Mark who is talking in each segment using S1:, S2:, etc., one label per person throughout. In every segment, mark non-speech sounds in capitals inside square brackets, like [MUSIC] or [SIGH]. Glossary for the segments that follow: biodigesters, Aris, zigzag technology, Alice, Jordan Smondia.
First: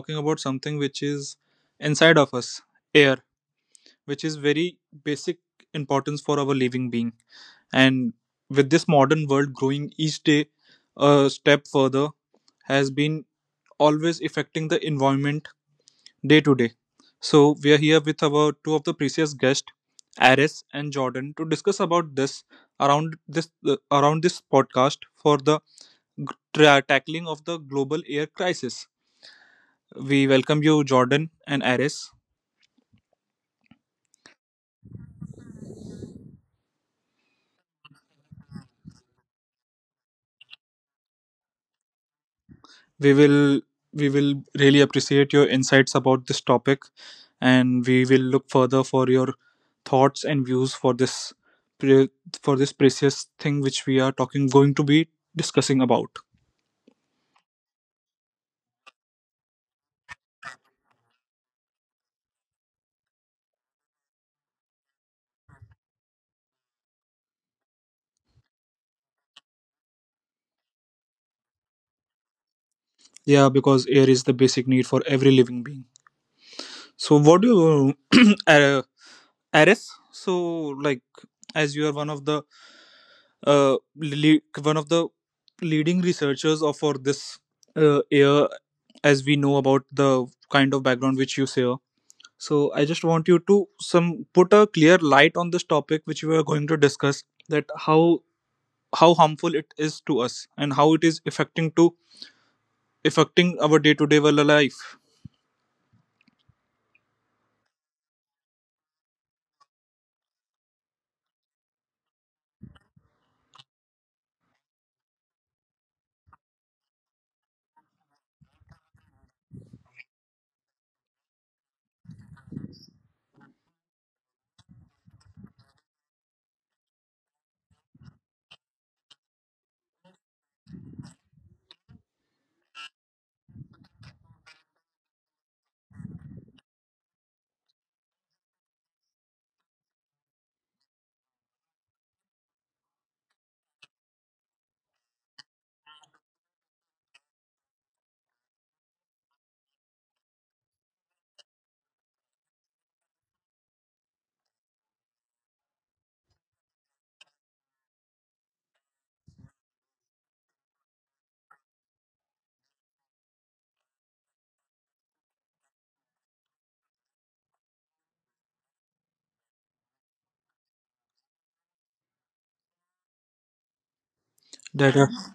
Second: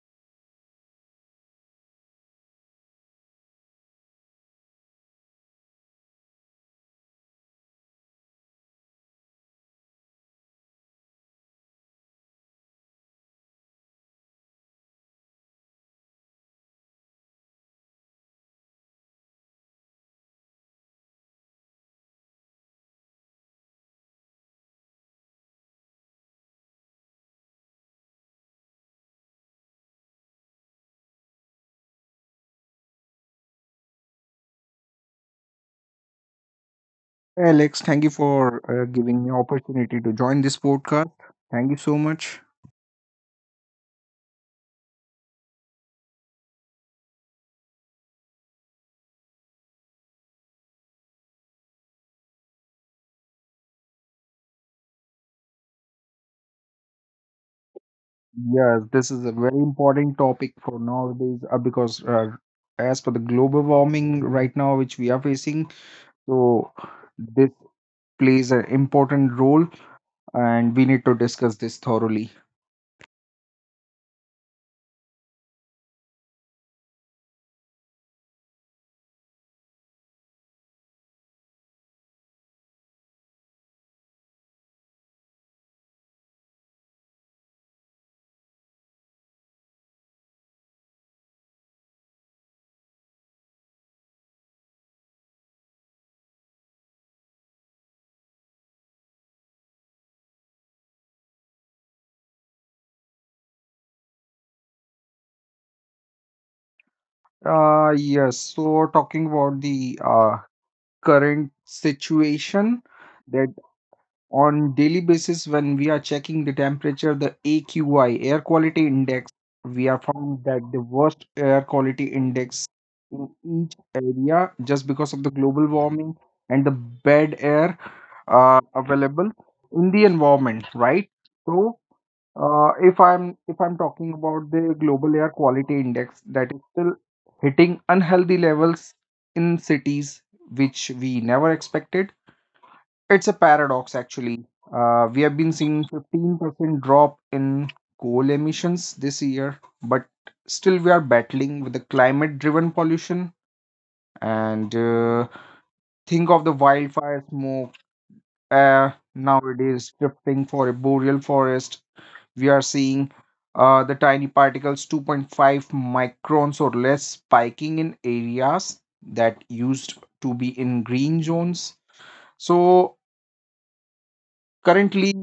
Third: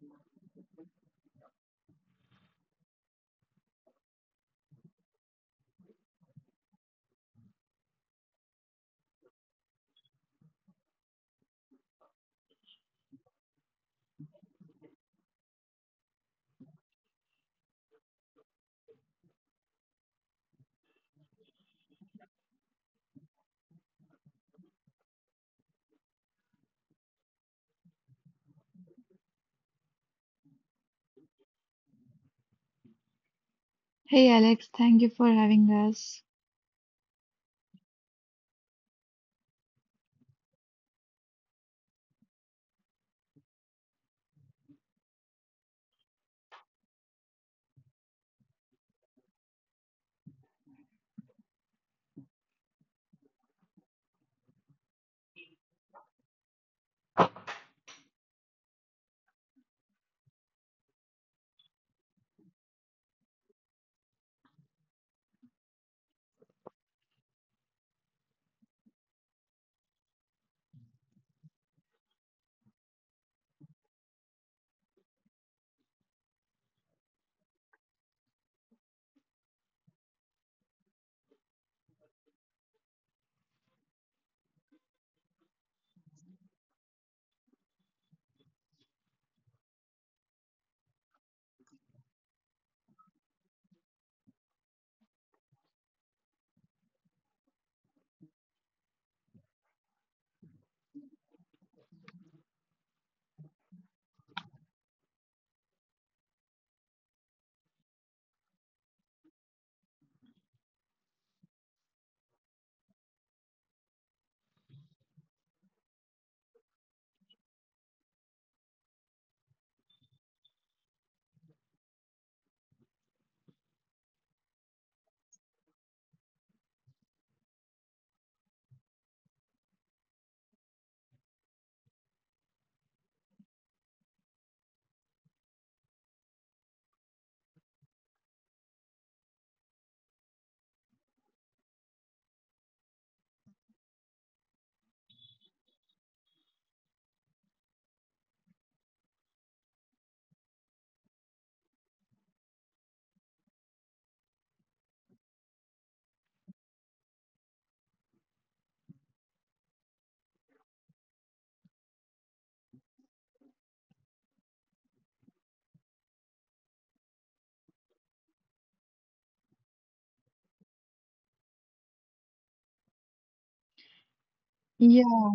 S1: talking about something which is inside of us air, which is very basic importance for our living being. And with this modern world growing each day a step further, has been always affecting the environment day to day. So we are here with our two of the previous guests, Aris and Jordan, to discuss about this around this around this podcast for the tackling of the global air crisis. We welcome you, Jordan and Aris.
S2: Hey Alex, thank you for having us.
S3: Hey, Alex, thank you for giving me opportunity to join this podcast. Thank you so much.
S1: We will we will really appreciate your insights about this topic, and we will look further for your thoughts and views for this pre- for this precious thing which we are talking going to be discussing about.
S3: Yes, this is a very important topic for nowadays because as per the global warming right now, which we are facing, so this plays an important role, and we need to discuss this thoroughly.
S1: Yeah, because air is the basic need for every living being. So, what do you, [CLEARS THROAT] Aris? So, like, as you are one of the one of the leading researchers of for this year, as we know about the kind of background which you share. So I just want you to some put a clear light on this topic which we are going to discuss that how harmful it is to us and how it is affecting to affecting our day to day life.
S3: Yes. So talking about the current situation that on daily basis when we are checking the temperature the aqi air quality index we are found that the worst air quality index in each area just because of the global warming and the bad air available in the environment, right? So If I'm talking about the global air quality index, that is still hitting unhealthy levels in cities which we never expected. It's a paradox, actually. We have been seeing 15% drop in coal emissions this year, but still we are battling with the climate-driven pollution. And think of the wildfire smoke nowadays drifting for a boreal forest. We are seeing the tiny particles 2.5 microns or less spiking in areas that used to be in green zones. So
S1: That
S3: currently
S2: Yeah,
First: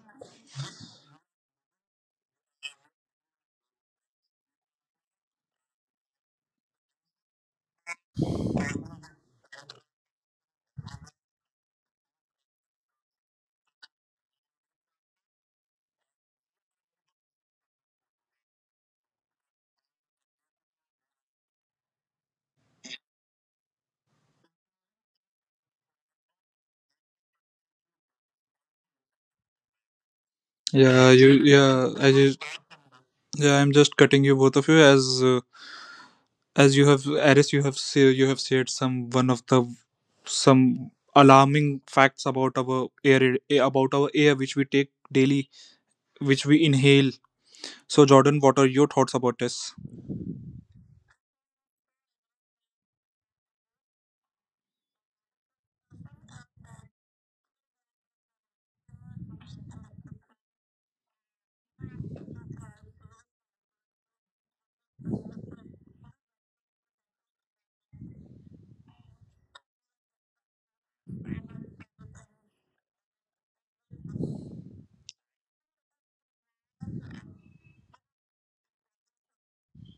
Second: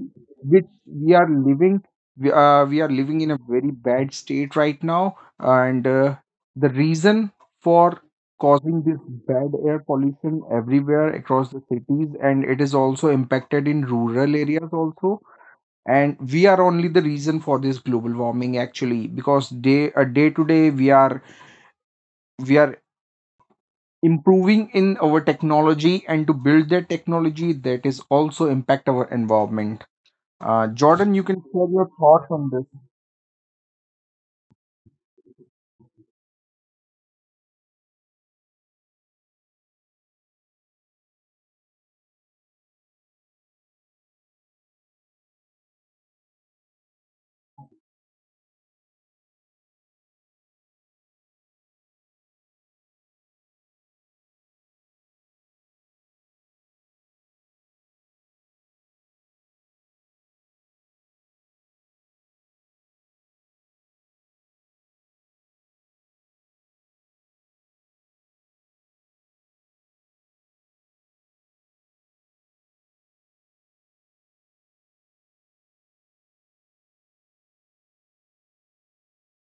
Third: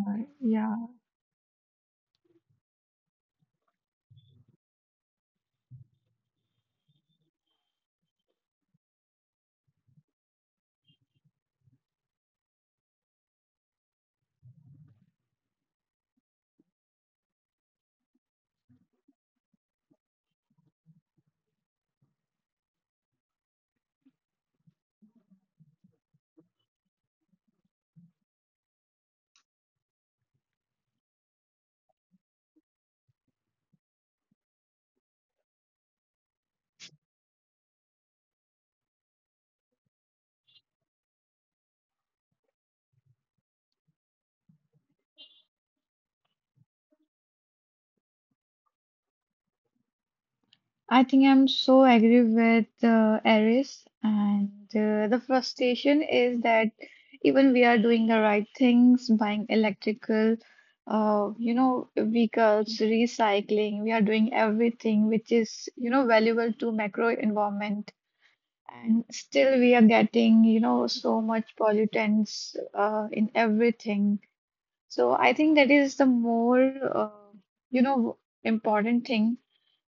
S3: which
S2: yeah.
S3: we are living, we are living in a very bad state right now, and the reason for causing this bad air pollution everywhere across the cities, and it is also impacted in rural areas also. And we are only the reason for this global warming, actually, because day to day we are improving in our technology, and to build that technology, that is also impact our environment.
S1: yeah, you
S3: Jordan, you can
S1: yeah
S3: share
S1: I
S3: your
S1: just
S3: thoughts on this.
S1: yeah I'm just cutting you, both of you, as you have Aris, you have say, you have shared some one of the some alarming facts about our air about our air, which we take daily, which we inhale. So Jordan, what are your thoughts about this?
S2: I think I'm so agree with Aris, and the frustration is that even we are doing the right things, buying electrical, vehicles, recycling. We are doing everything which is, valuable to macro environment, and still we are getting, so much pollutants in everything. So I think that is the more, uh, important thing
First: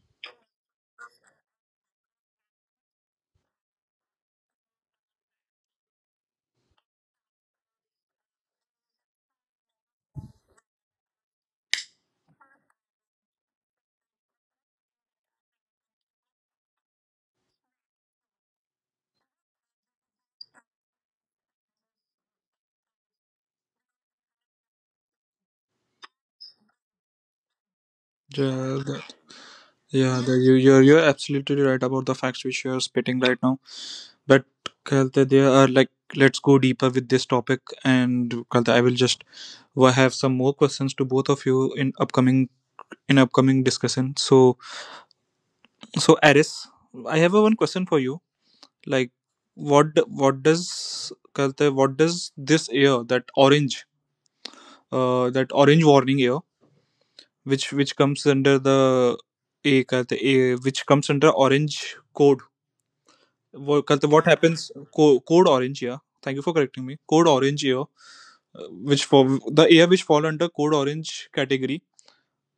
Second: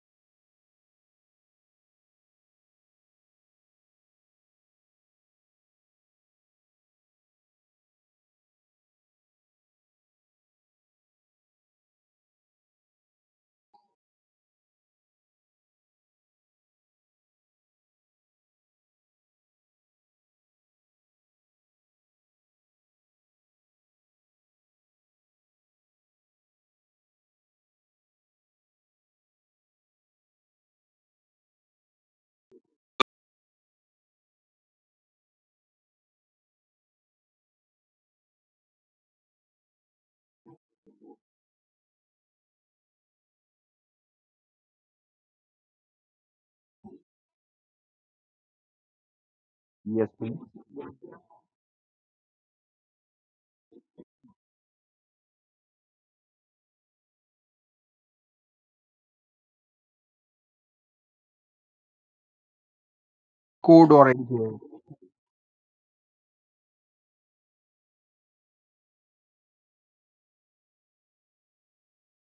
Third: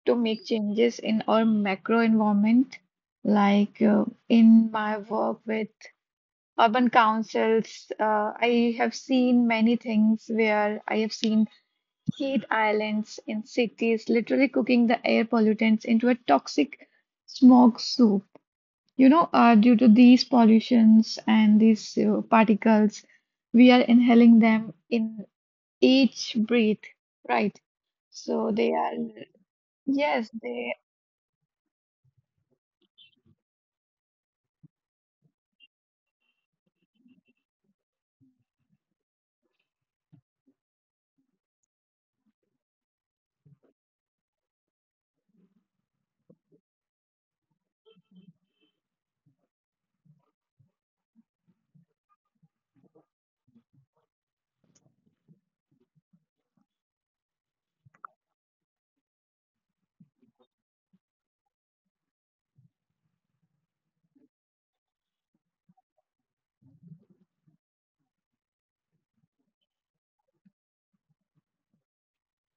S2: to make changes in our macro environment, like in my work with urban councils, I have seen many things where I have seen heat islands in cities literally cooking the air pollutants into a toxic smog soup. Due to these pollutions and these particles, we are inhaling them in each breathe, right? So
S1: Yeah,
S2: yes,
S1: you you're absolutely right about the facts which you are spitting right now. But Kalte, there are like let's go deeper with this topic, and Kalte, I will just, well, have some more questions to both of you in upcoming discussion. So, Aris, I have a one question for you. Like, what
S3: Yes,
S1: what
S3: please.
S1: does कहते हैं, what does this year that orange warning year which comes under the a, कहते हैं, a which comes under orange code, what, कहते हैं,
S3: Code
S1: what
S3: orange
S1: happens
S3: here.
S1: code orange year. Thank you for correcting me. Code orange year, uh, which for the air which fall under code orange category.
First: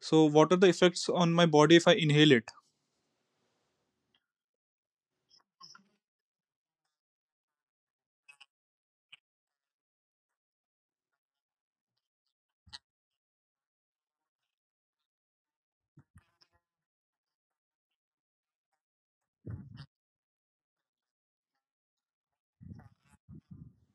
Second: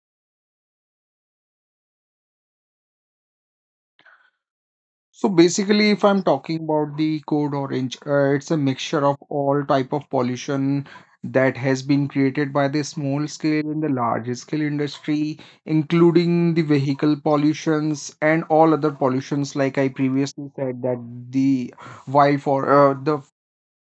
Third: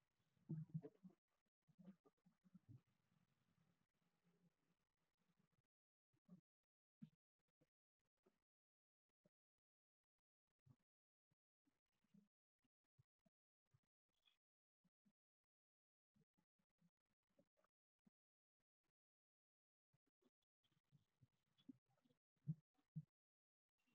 S1: So what are the effects on my body if I inhale it?
S3: So basically, if I'm talking about the code orange, it's a mixture of all type of pollution that has been created by the small scale and the large scale industry, including the vehicle pollutions and all other pollutions. Like I previously said, that the wild for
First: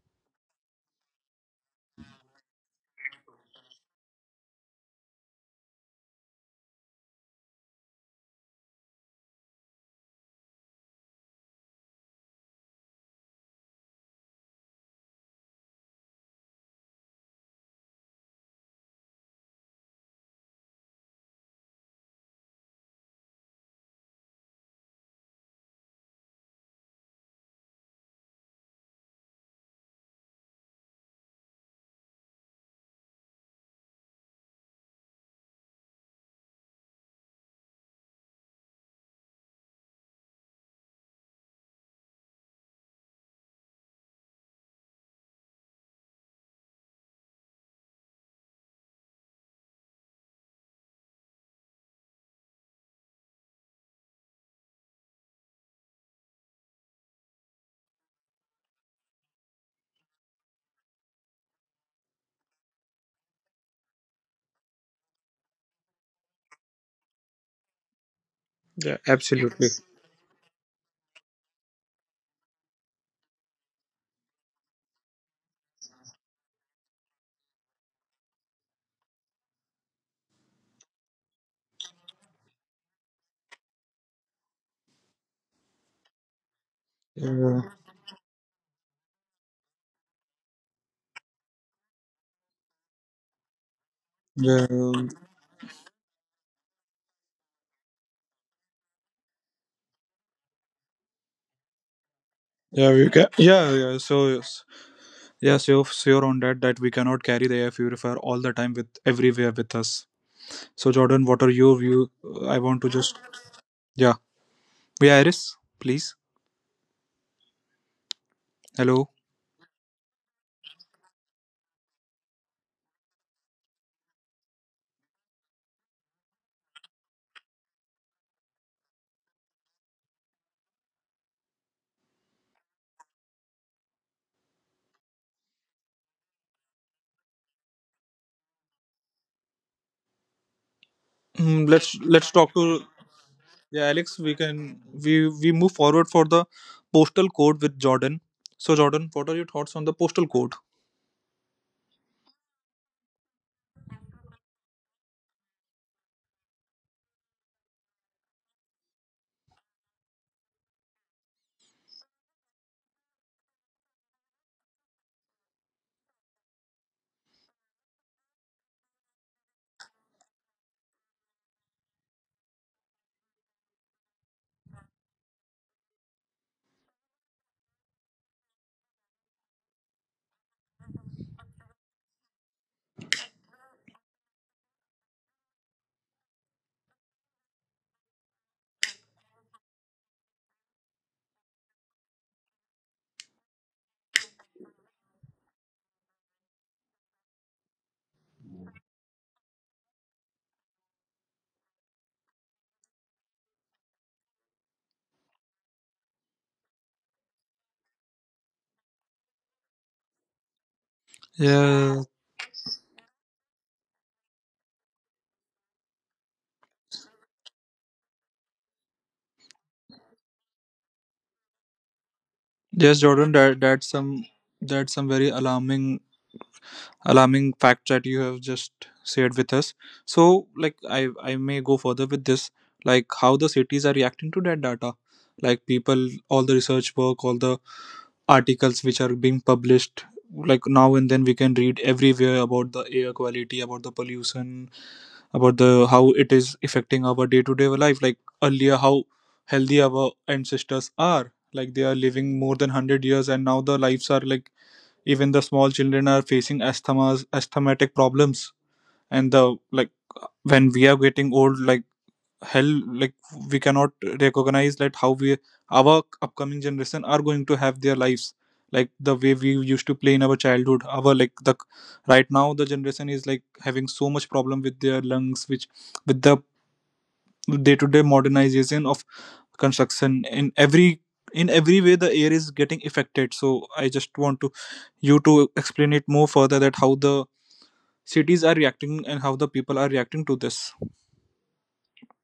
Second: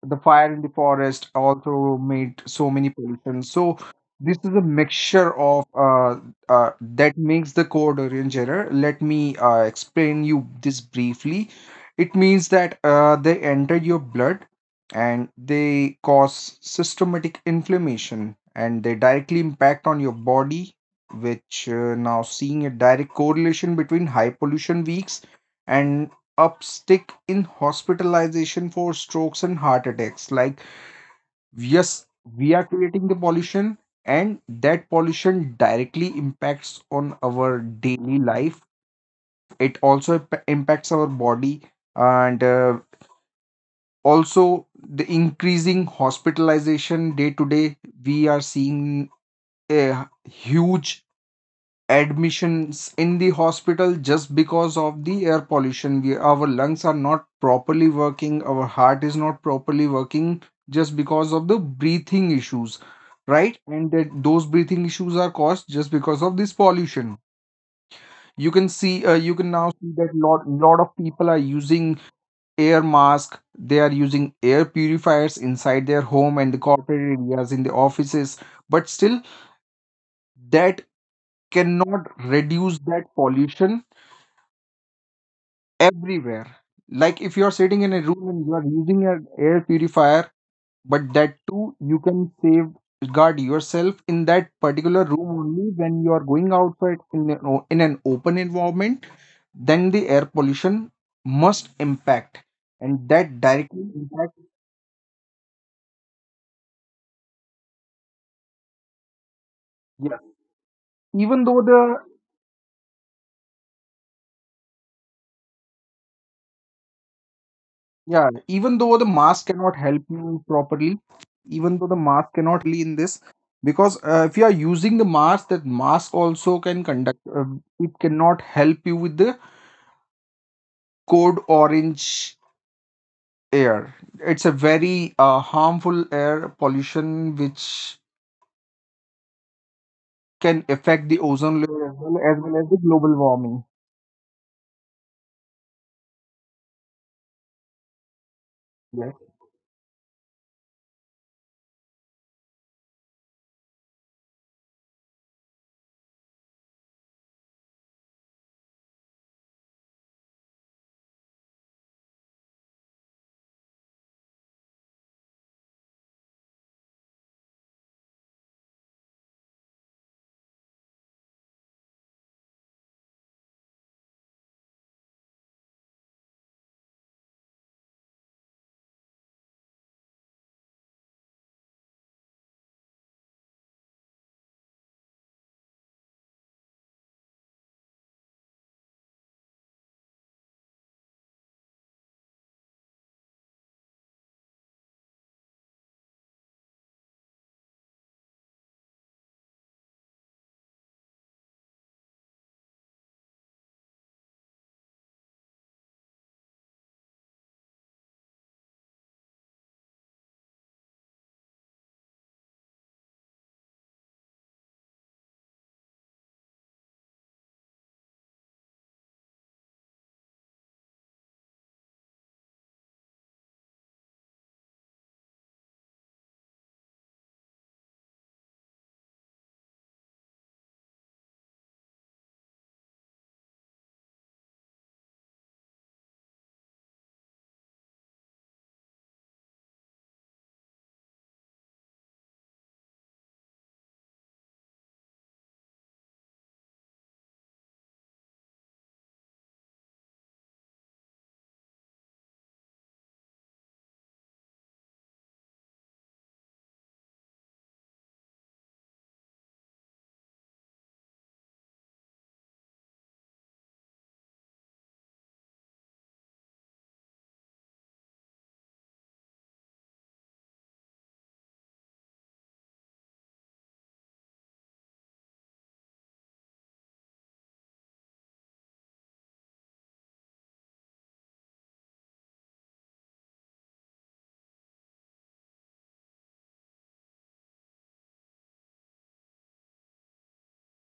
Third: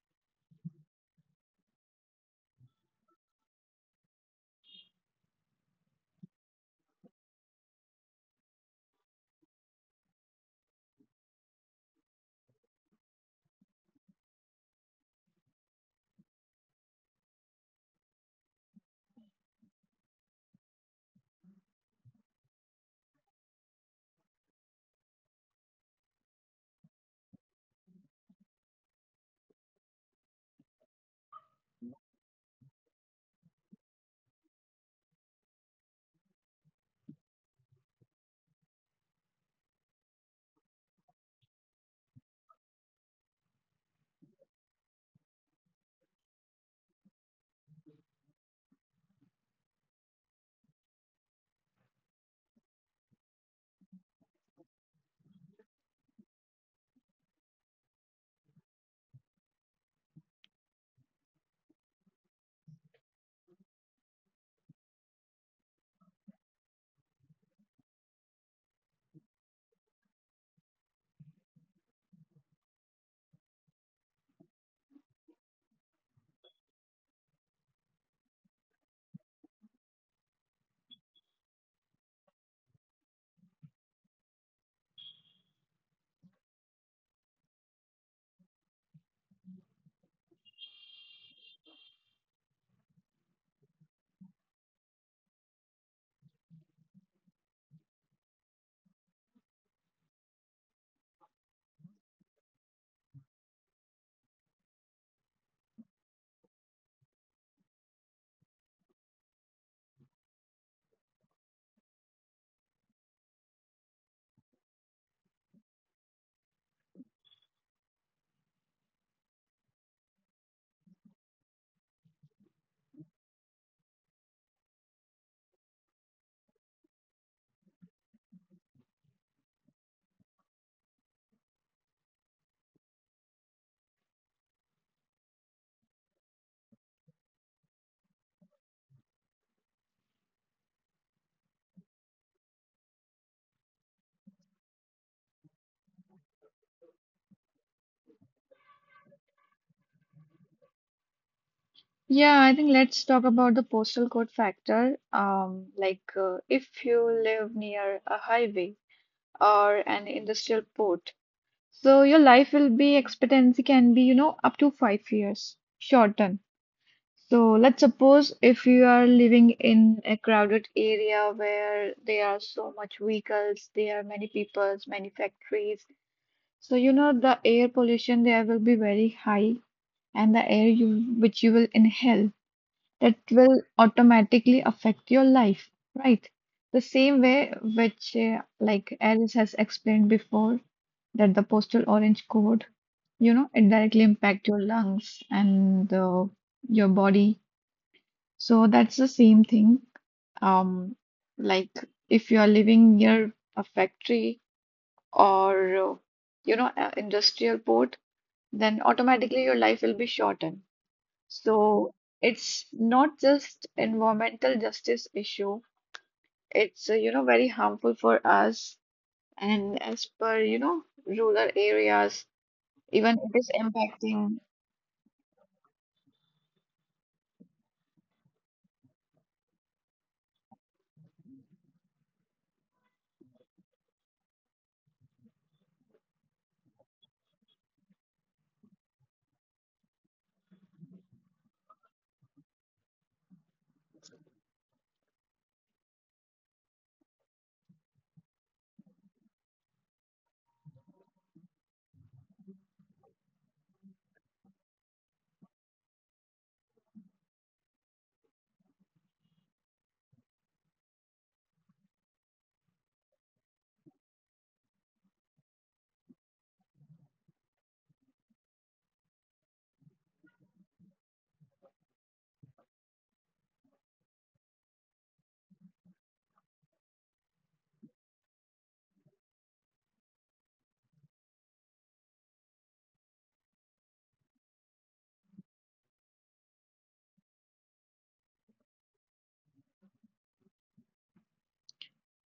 S3: the fire in the forest also made so many pollution. So this is a mixture of that makes the code orange error. Let me explain you this briefly. It means that they entered your blood and they cause systematic inflammation and they directly impact on your body, which now seeing a direct correlation between high pollution weeks and upstick in hospitalization for strokes and heart attacks. Like yes, we are creating the pollution, and that pollution directly impacts on our daily life. It also impacts our body, and also the increasing hospitalization day to day. We are seeing a huge admissions in the hospital just because of the air pollution. We our lungs are not properly working, our heart is not properly working, just because of the breathing issues, right? And that those breathing issues are caused just because of this pollution. You can
S1: Yeah,
S3: see you can
S1: absolutely.
S3: now see that lot of people are using air mask, they are using air purifiers inside their home and the corporate areas in the offices, but still that cannot reduce that pollution everywhere. Like if
S1: Yeah,
S3: you're sitting in a room and you are using an air purifier, but that too you can save guard yourself in that
S1: yeah.
S3: particular room only. When you are going outside in in an open environment, then the air pollution must impact,
S1: Yeah, we
S3: and
S1: can.
S3: that
S1: Yeah, yeah.
S3: directly
S1: So
S3: impact
S1: yes, yeah, so sure on that that we cannot carry the air purifier all the time with everywhere with us. So
S3: Yeah,
S1: Jordan, what are your view? I
S3: even
S1: want
S3: though
S1: to just,
S3: the
S1: yeah, yeah, Iris, please. Hello.
S3: Yeah, even though the mask cannot help you properly, even though the mask cannot really in this, because if you are using the mask, that mask also can conduct, it cannot help you with the code orange air. It's a very harmful air pollution which
S1: Mm,
S3: can
S1: let's
S3: affect
S1: let's
S3: the
S1: talk to,
S3: ozone layer, as well as, well
S1: yeah,
S3: as the
S1: Alex.
S3: global
S1: We can,
S3: warming.
S1: we move forward for the postal code with Jordan. So Jordan, what are your thoughts on the postal
S3: Yes.
S1: code?
S2: yeah, I think let's talk about the postal code factor. Like if you live near a highway or an industrial port, so your life will be expectancy can be, up to 5 years shortened. So let's suppose if you are living in a crowded area where there are so much vehicles, there are many peoples, many factories. So, the air pollution there will be very high, and the air you which you will inhale that will automatically affect your life, right? The same way which like Alice has explained before that the postal orange code, it directly impact your lungs and your body. So that's the same thing. Um, like if you are living near a factory or a industrial port then automatically your life will be shortened. So
S1: Yeah,
S2: it's not just environmental justice issue. It's very harmful for us, and as per rural areas,
S1: yes,
S2: even
S1: Jordan.
S2: it is
S1: That
S2: impacting.
S1: that's some very alarming facts that you have just shared with us. So like I may go further with this, like how the cities are reacting to that data, like people, all the research work, all the articles which are being published, like now and then we can read everywhere about the air quality, about the pollution, about the how it is affecting our day-to-day life. Like earlier how healthy our ancestors are, like they are living more than 100 years, and now the lives are like even the small children are facing asthmas, asthmatic problems, and the like when we are getting old, like hell, like we cannot recognize that how we, our upcoming generation, are going to have their lives like the way we used to play in our childhood, our, like the right now, the generation is like having so much problem with their lungs which, with the day to day modernization of construction, in every way the air is getting affected. So I just want to you to explain it more further, that how the cities are reacting and how the people are reacting to this.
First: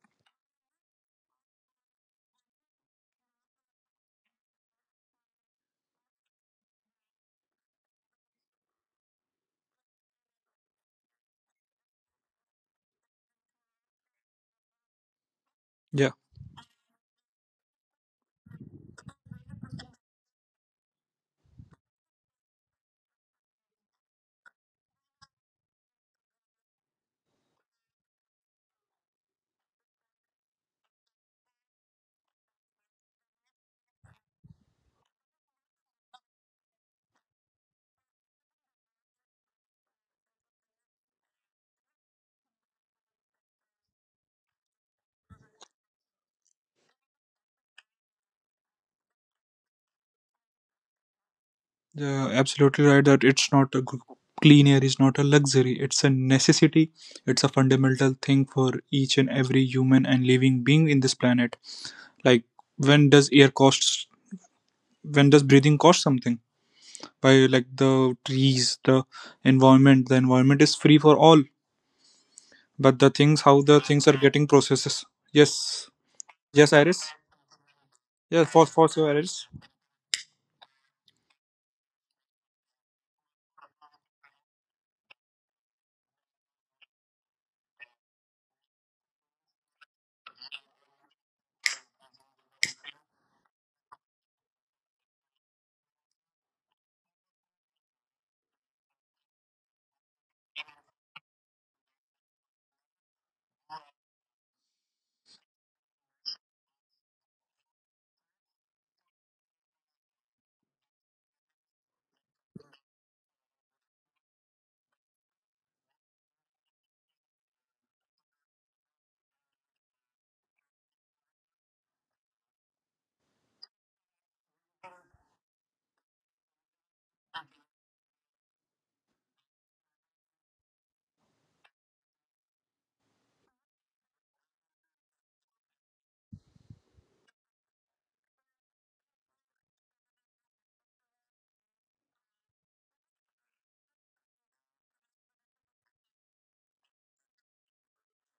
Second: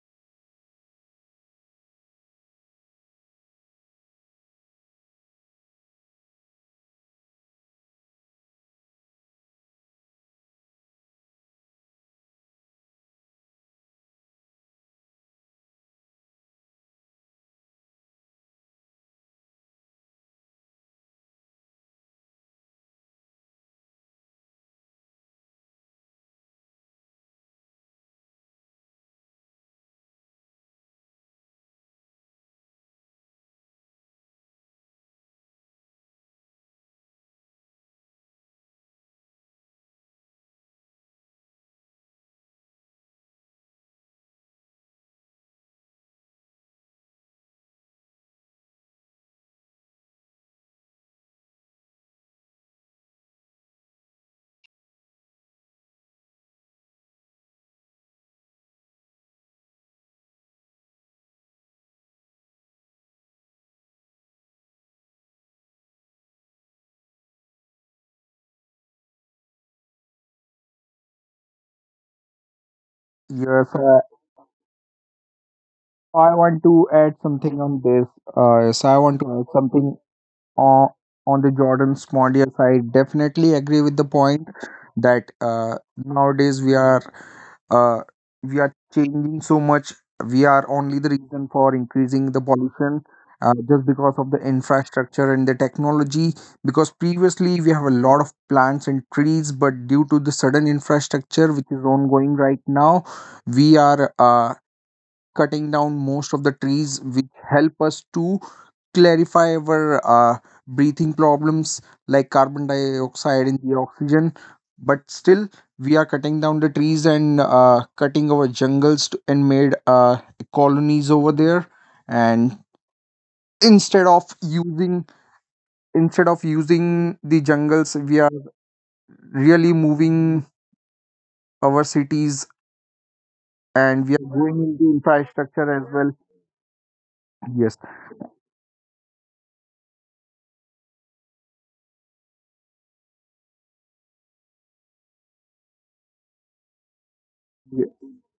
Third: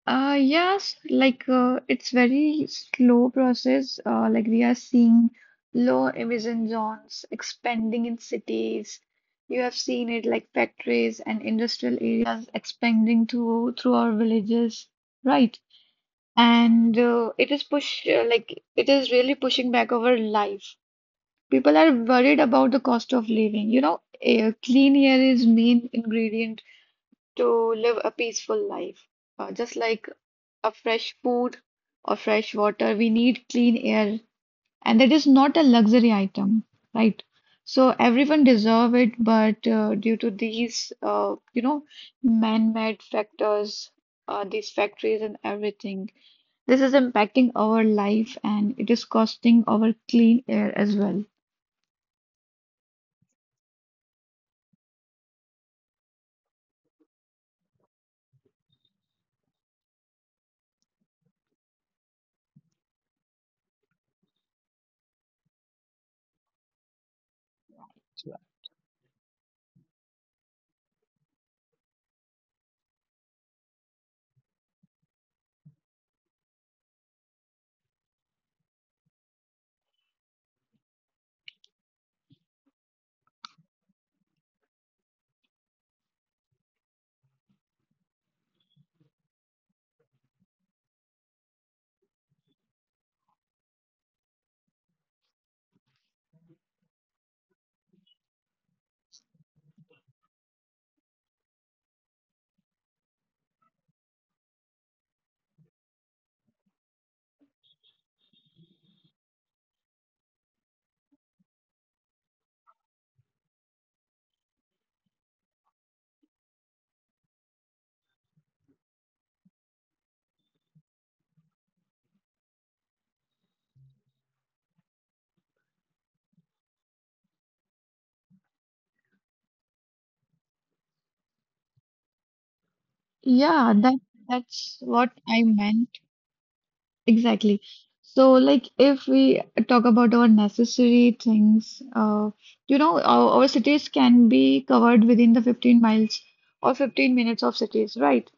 S2: Yes, like it's very slow process. Like we are seeing low emission zones expanding in cities. You have seen it like factories and industrial areas expanding to through our villages, right?
S1: Yeah.
S2: And it is push like it is really pushing back our life. People are worried about the cost of living. Clean air is main ingredient to live a peaceful life. Just like a fresh food or fresh water. We need clean air, and that is not a luxury item, right? So everyone deserve it, but due to these, man-made factors, these factories and everything, this is impacting our life, and it is costing our clean air as well.
S1: Yeah, absolutely right that it's not a clean air is not a luxury, it's a necessity. It's a fundamental thing for each and every human and living being in this planet. Like when does air costs, when does breathing cost something? By like the trees, the environment, is free for all. But the things, how
S3: Yes,
S1: the things are getting processes. Yes.
S3: I want
S1: Yes,
S3: to
S1: Iris?
S3: add something on this.
S1: Yeah, for
S3: Uh, yes, I
S1: sure,
S3: want to
S1: Iris.
S3: add something on on the Jordan Smondia side, definitely agree with the point that nowadays uh, we are changing so much. We are only the reason for increasing the pollution, just because of the infrastructure and the technology. Because previously we have a lot of plants and trees, but due to the sudden infrastructure which is ongoing right now, we are cutting down most of the trees which help us to clarify our breathing problems, like carbon dioxide in the oxygen. But still we are cutting down the trees and cutting our jungles to, and made colonies over there, and instead of using instead of using the jungles, we are really moving our cities,
S2: Yeah, that
S3: and we are going
S2: that's
S3: into
S2: what I
S3: infrastructure as
S2: meant.
S3: well.
S2: Exactly.
S3: Yes,
S2: So, like, if we talk about our necessary things, our cities can be covered within the 15 miles or 15 minutes of cities, right?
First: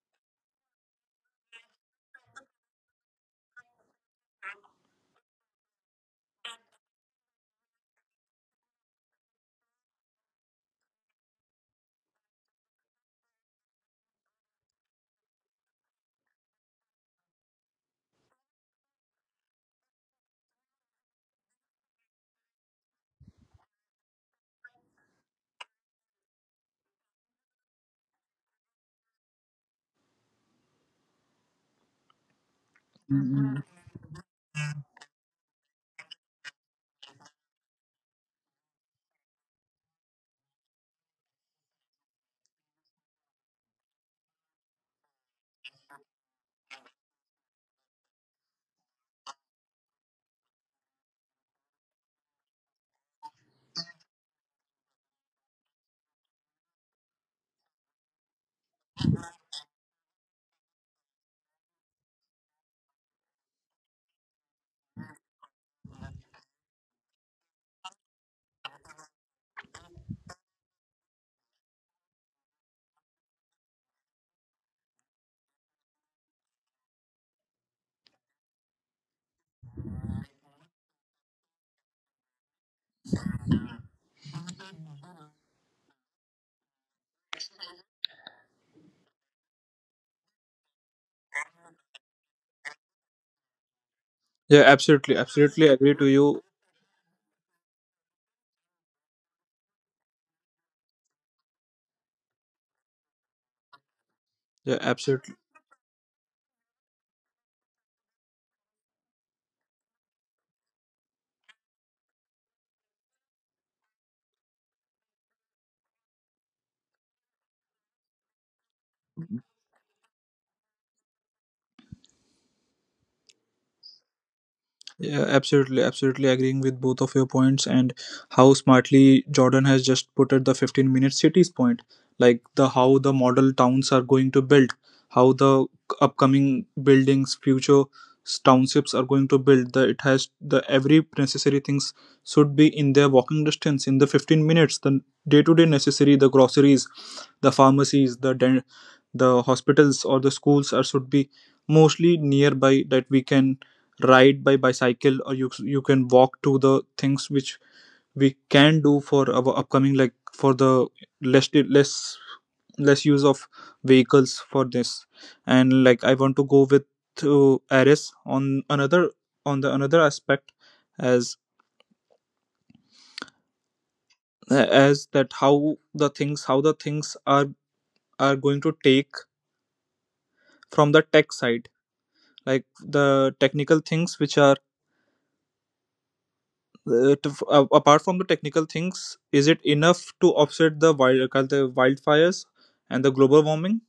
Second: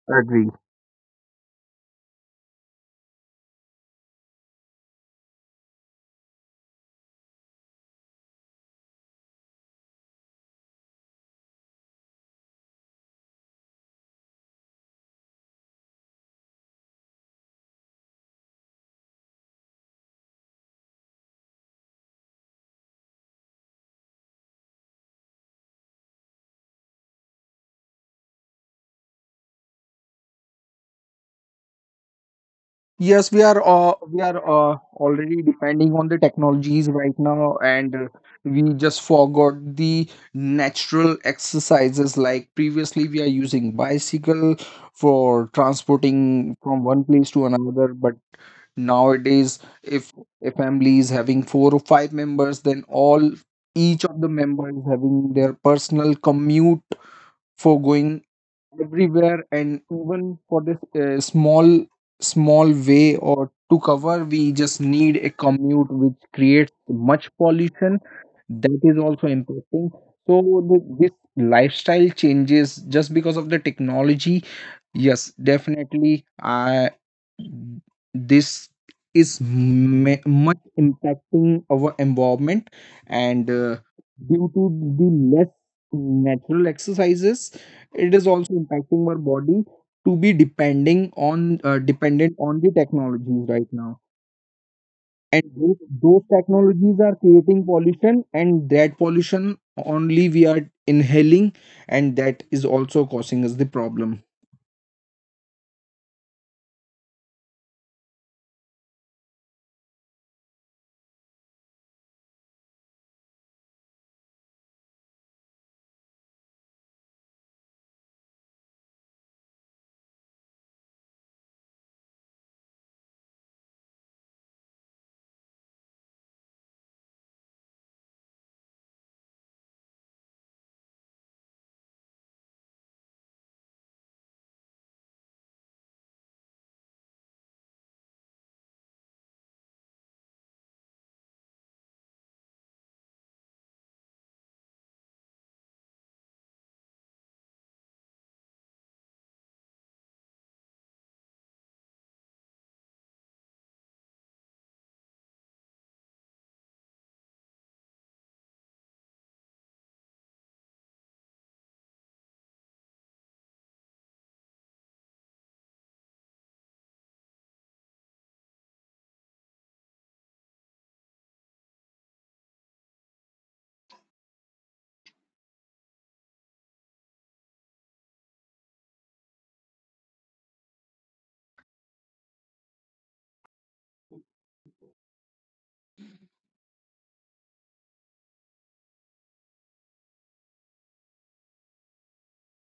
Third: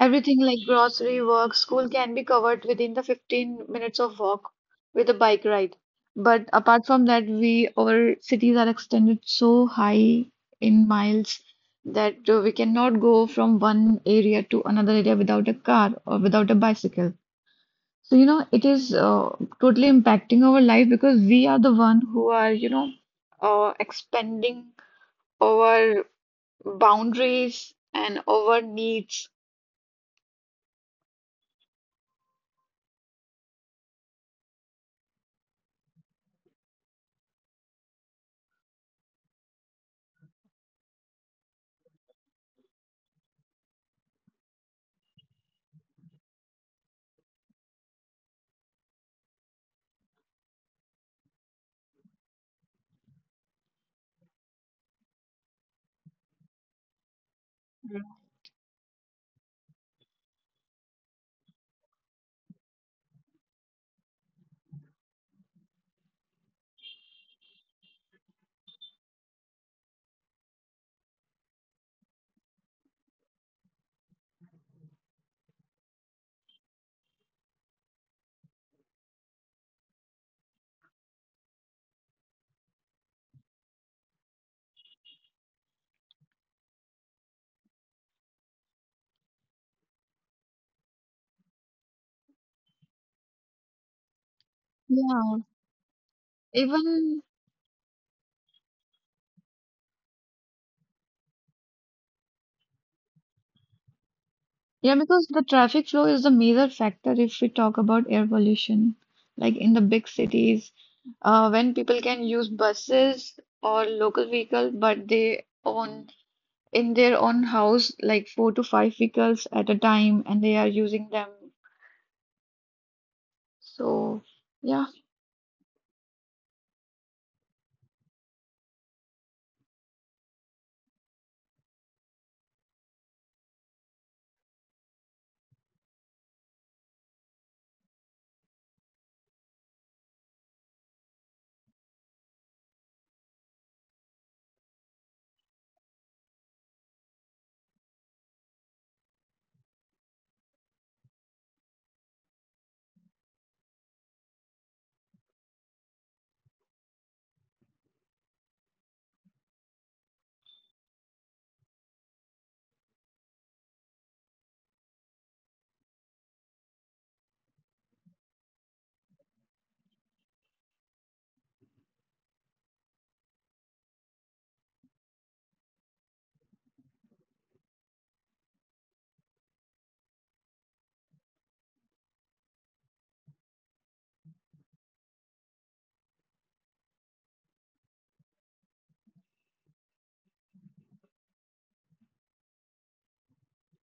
S2: Everything
S3: agree.
S2: like grocery, work, school can be covered within the 15 minutes of walk with a bike ride. But apart from that, we our cities are extended so high in miles that we cannot go from one area to another area without a car or without a bicycle. So, it is totally impacting our life because we are the one who are, expanding our boundaries and our needs.
S3: Yes, we
S1: Mm,
S3: are
S1: mm.
S3: uh, we are already depending on the technologies right now, and we just forgot the natural exercises. Like previously, we are using bicycle for transporting from one place to another, but nowadays, if a family is having four or five members, then all each of the members having their personal commute for going everywhere. And even for this small way or to cover, we just need a commute which creates much pollution, that is also impacting. So the, this lifestyle changes just because of the technology. Yes, definitely. I this is much impacting our environment, and due to the less natural exercises, it is also impacting our body, to be depending on dependent on the technologies right now.
S1: Yeah, absolutely.
S2: Yeah,
S3: And
S1: Absolutely agree to
S3: those
S1: you.
S3: technologies are
S2: even,
S3: creating pollution, and that pollution only we are inhaling, and that is also causing us the problem.
S1: Yeah,
S2: yeah, because
S1: absolutely.
S2: the traffic flow is the major factor if we talk about air pollution, like in the big cities, when people can use buses or local vehicle, but they own in their own house like four to five vehicles at a time and they are using them. So, yeah,
S1: Yeah, absolutely, absolutely agreeing with both of your points. And how smartly Jordan has just put at the 15-minute cities point, like the how the model towns are going to build, how the upcoming buildings, future townships are going to build. The it has the every necessary things should be in their walking distance in the 15 minutes. The day to day necessary, the groceries, the pharmacies, the the hospitals or the schools are should be mostly nearby, that we can ride by bicycle or you can walk to the things which we can do for our upcoming, like for the less less less use of vehicles for this. And like I want to go with, to Ares on another, on the another aspect, as that how the things, are going to take from the tech side, like the technical things which are, apart from the technical things, is it enough to offset the wild the wildfires and the global warming?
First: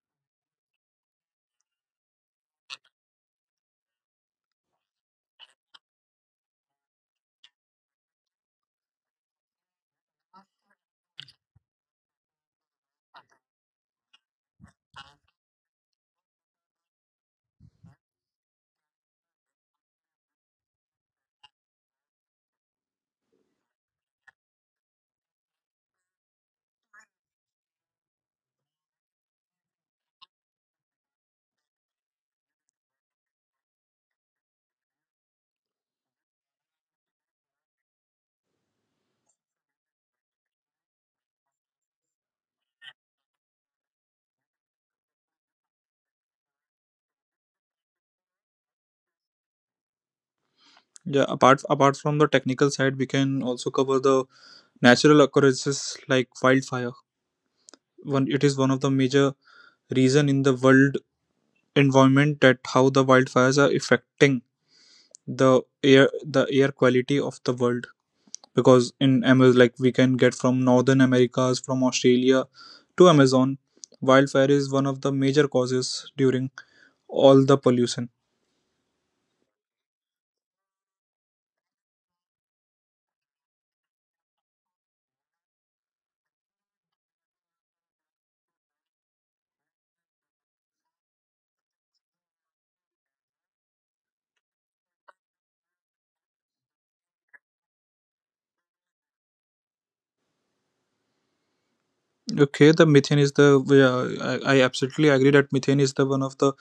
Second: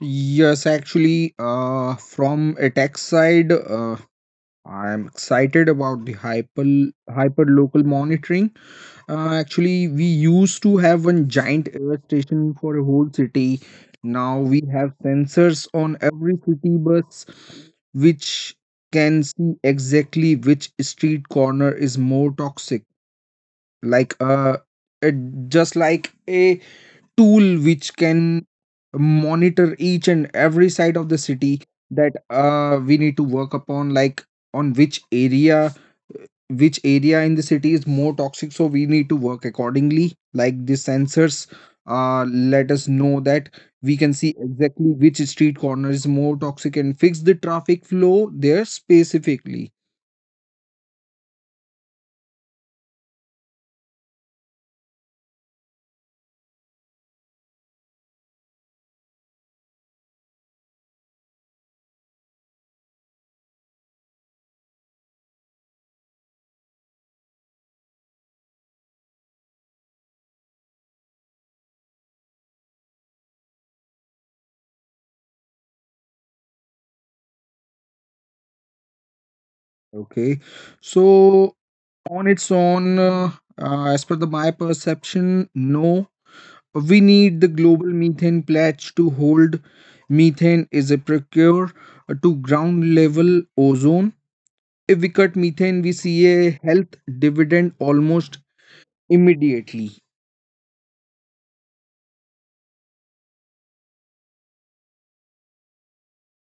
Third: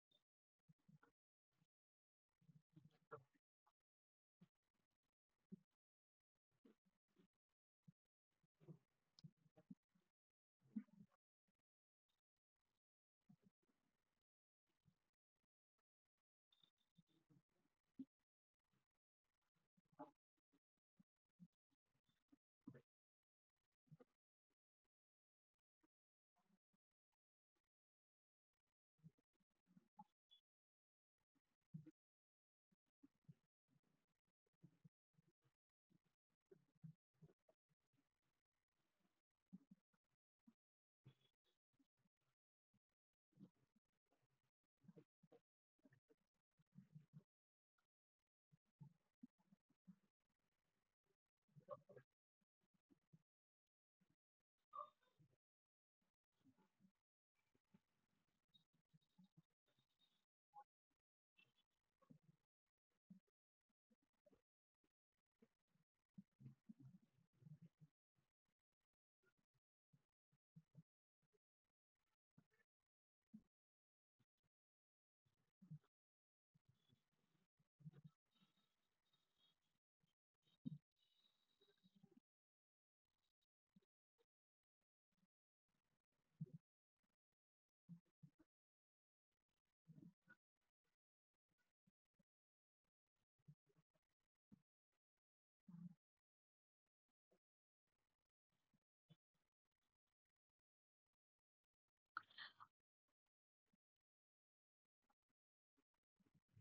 S3: Yes, actually, from a tech side, I'm excited about the hyper local monitoring. Actually, we used to have one giant air station for a whole city. Now we have sensors on every city bus, which can see exactly which street corner is more toxic. Like it, just like a tool which can monitor each and every side of the city, that we need to work upon, like on which area in the city is more toxic, so we need to work accordingly. Like the sensors let us know that we can see exactly which street corner is more toxic and fix the traffic flow there specifically.
S1: Yeah, apart from the technical side, we can also cover the natural occurrences like wildfire. One, it is one of the major reason in the world environment that how the wildfires are affecting the air quality of the world. Because in Amazon, like we can get from Northern Americas, from Australia to Amazon, wildfire is one of the major causes during all the pollution.
S3: Okay, so on its own as per the my perception, no. We need the global methane pledge to hold. Methane is a procure to ground level ozone. If we cut methane, we see a health dividend almost immediately.
S1: Okay, the methane is the I absolutely agree that methane is the one of the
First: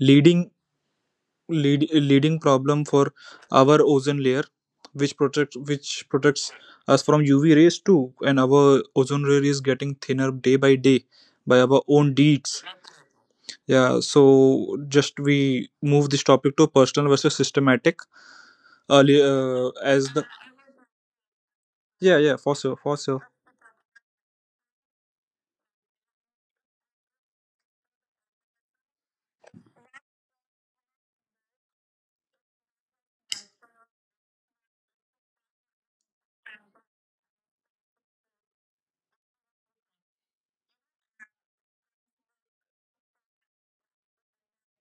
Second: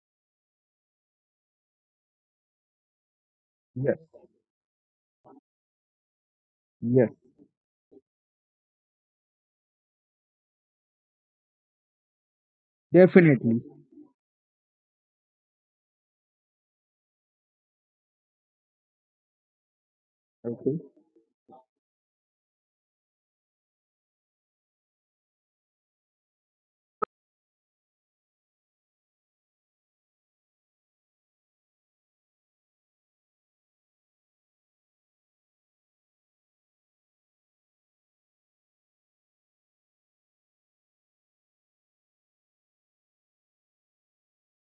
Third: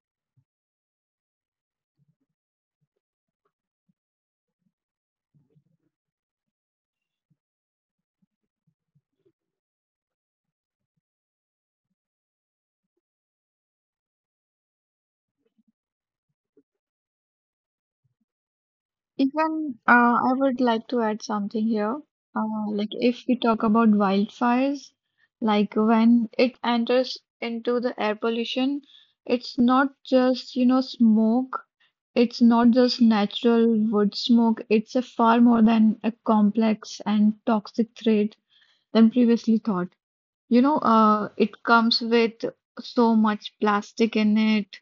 S1: leading leading problem for our
S3: Yes,
S1: ozone layer, which protects, us
S3: yes,
S1: from UV rays too, and our ozone layer is getting thinner day by day by our own deeds.
S3: definitely.
S1: Yeah, so just we move this topic to personal versus systematic, earlier
S2: even
S1: as the,
S2: I would
S3: Okay.
S2: like to add something here.
S1: yeah, yeah, for sure,
S2: Like
S1: for
S2: if
S1: sure.
S2: we talk about wildfires, like when it enters into the air pollution, it's not just, smoke. It's not just natural wood smoke. It's a far more than a complex and toxic threat than previously thought. It comes with so much plastic in it.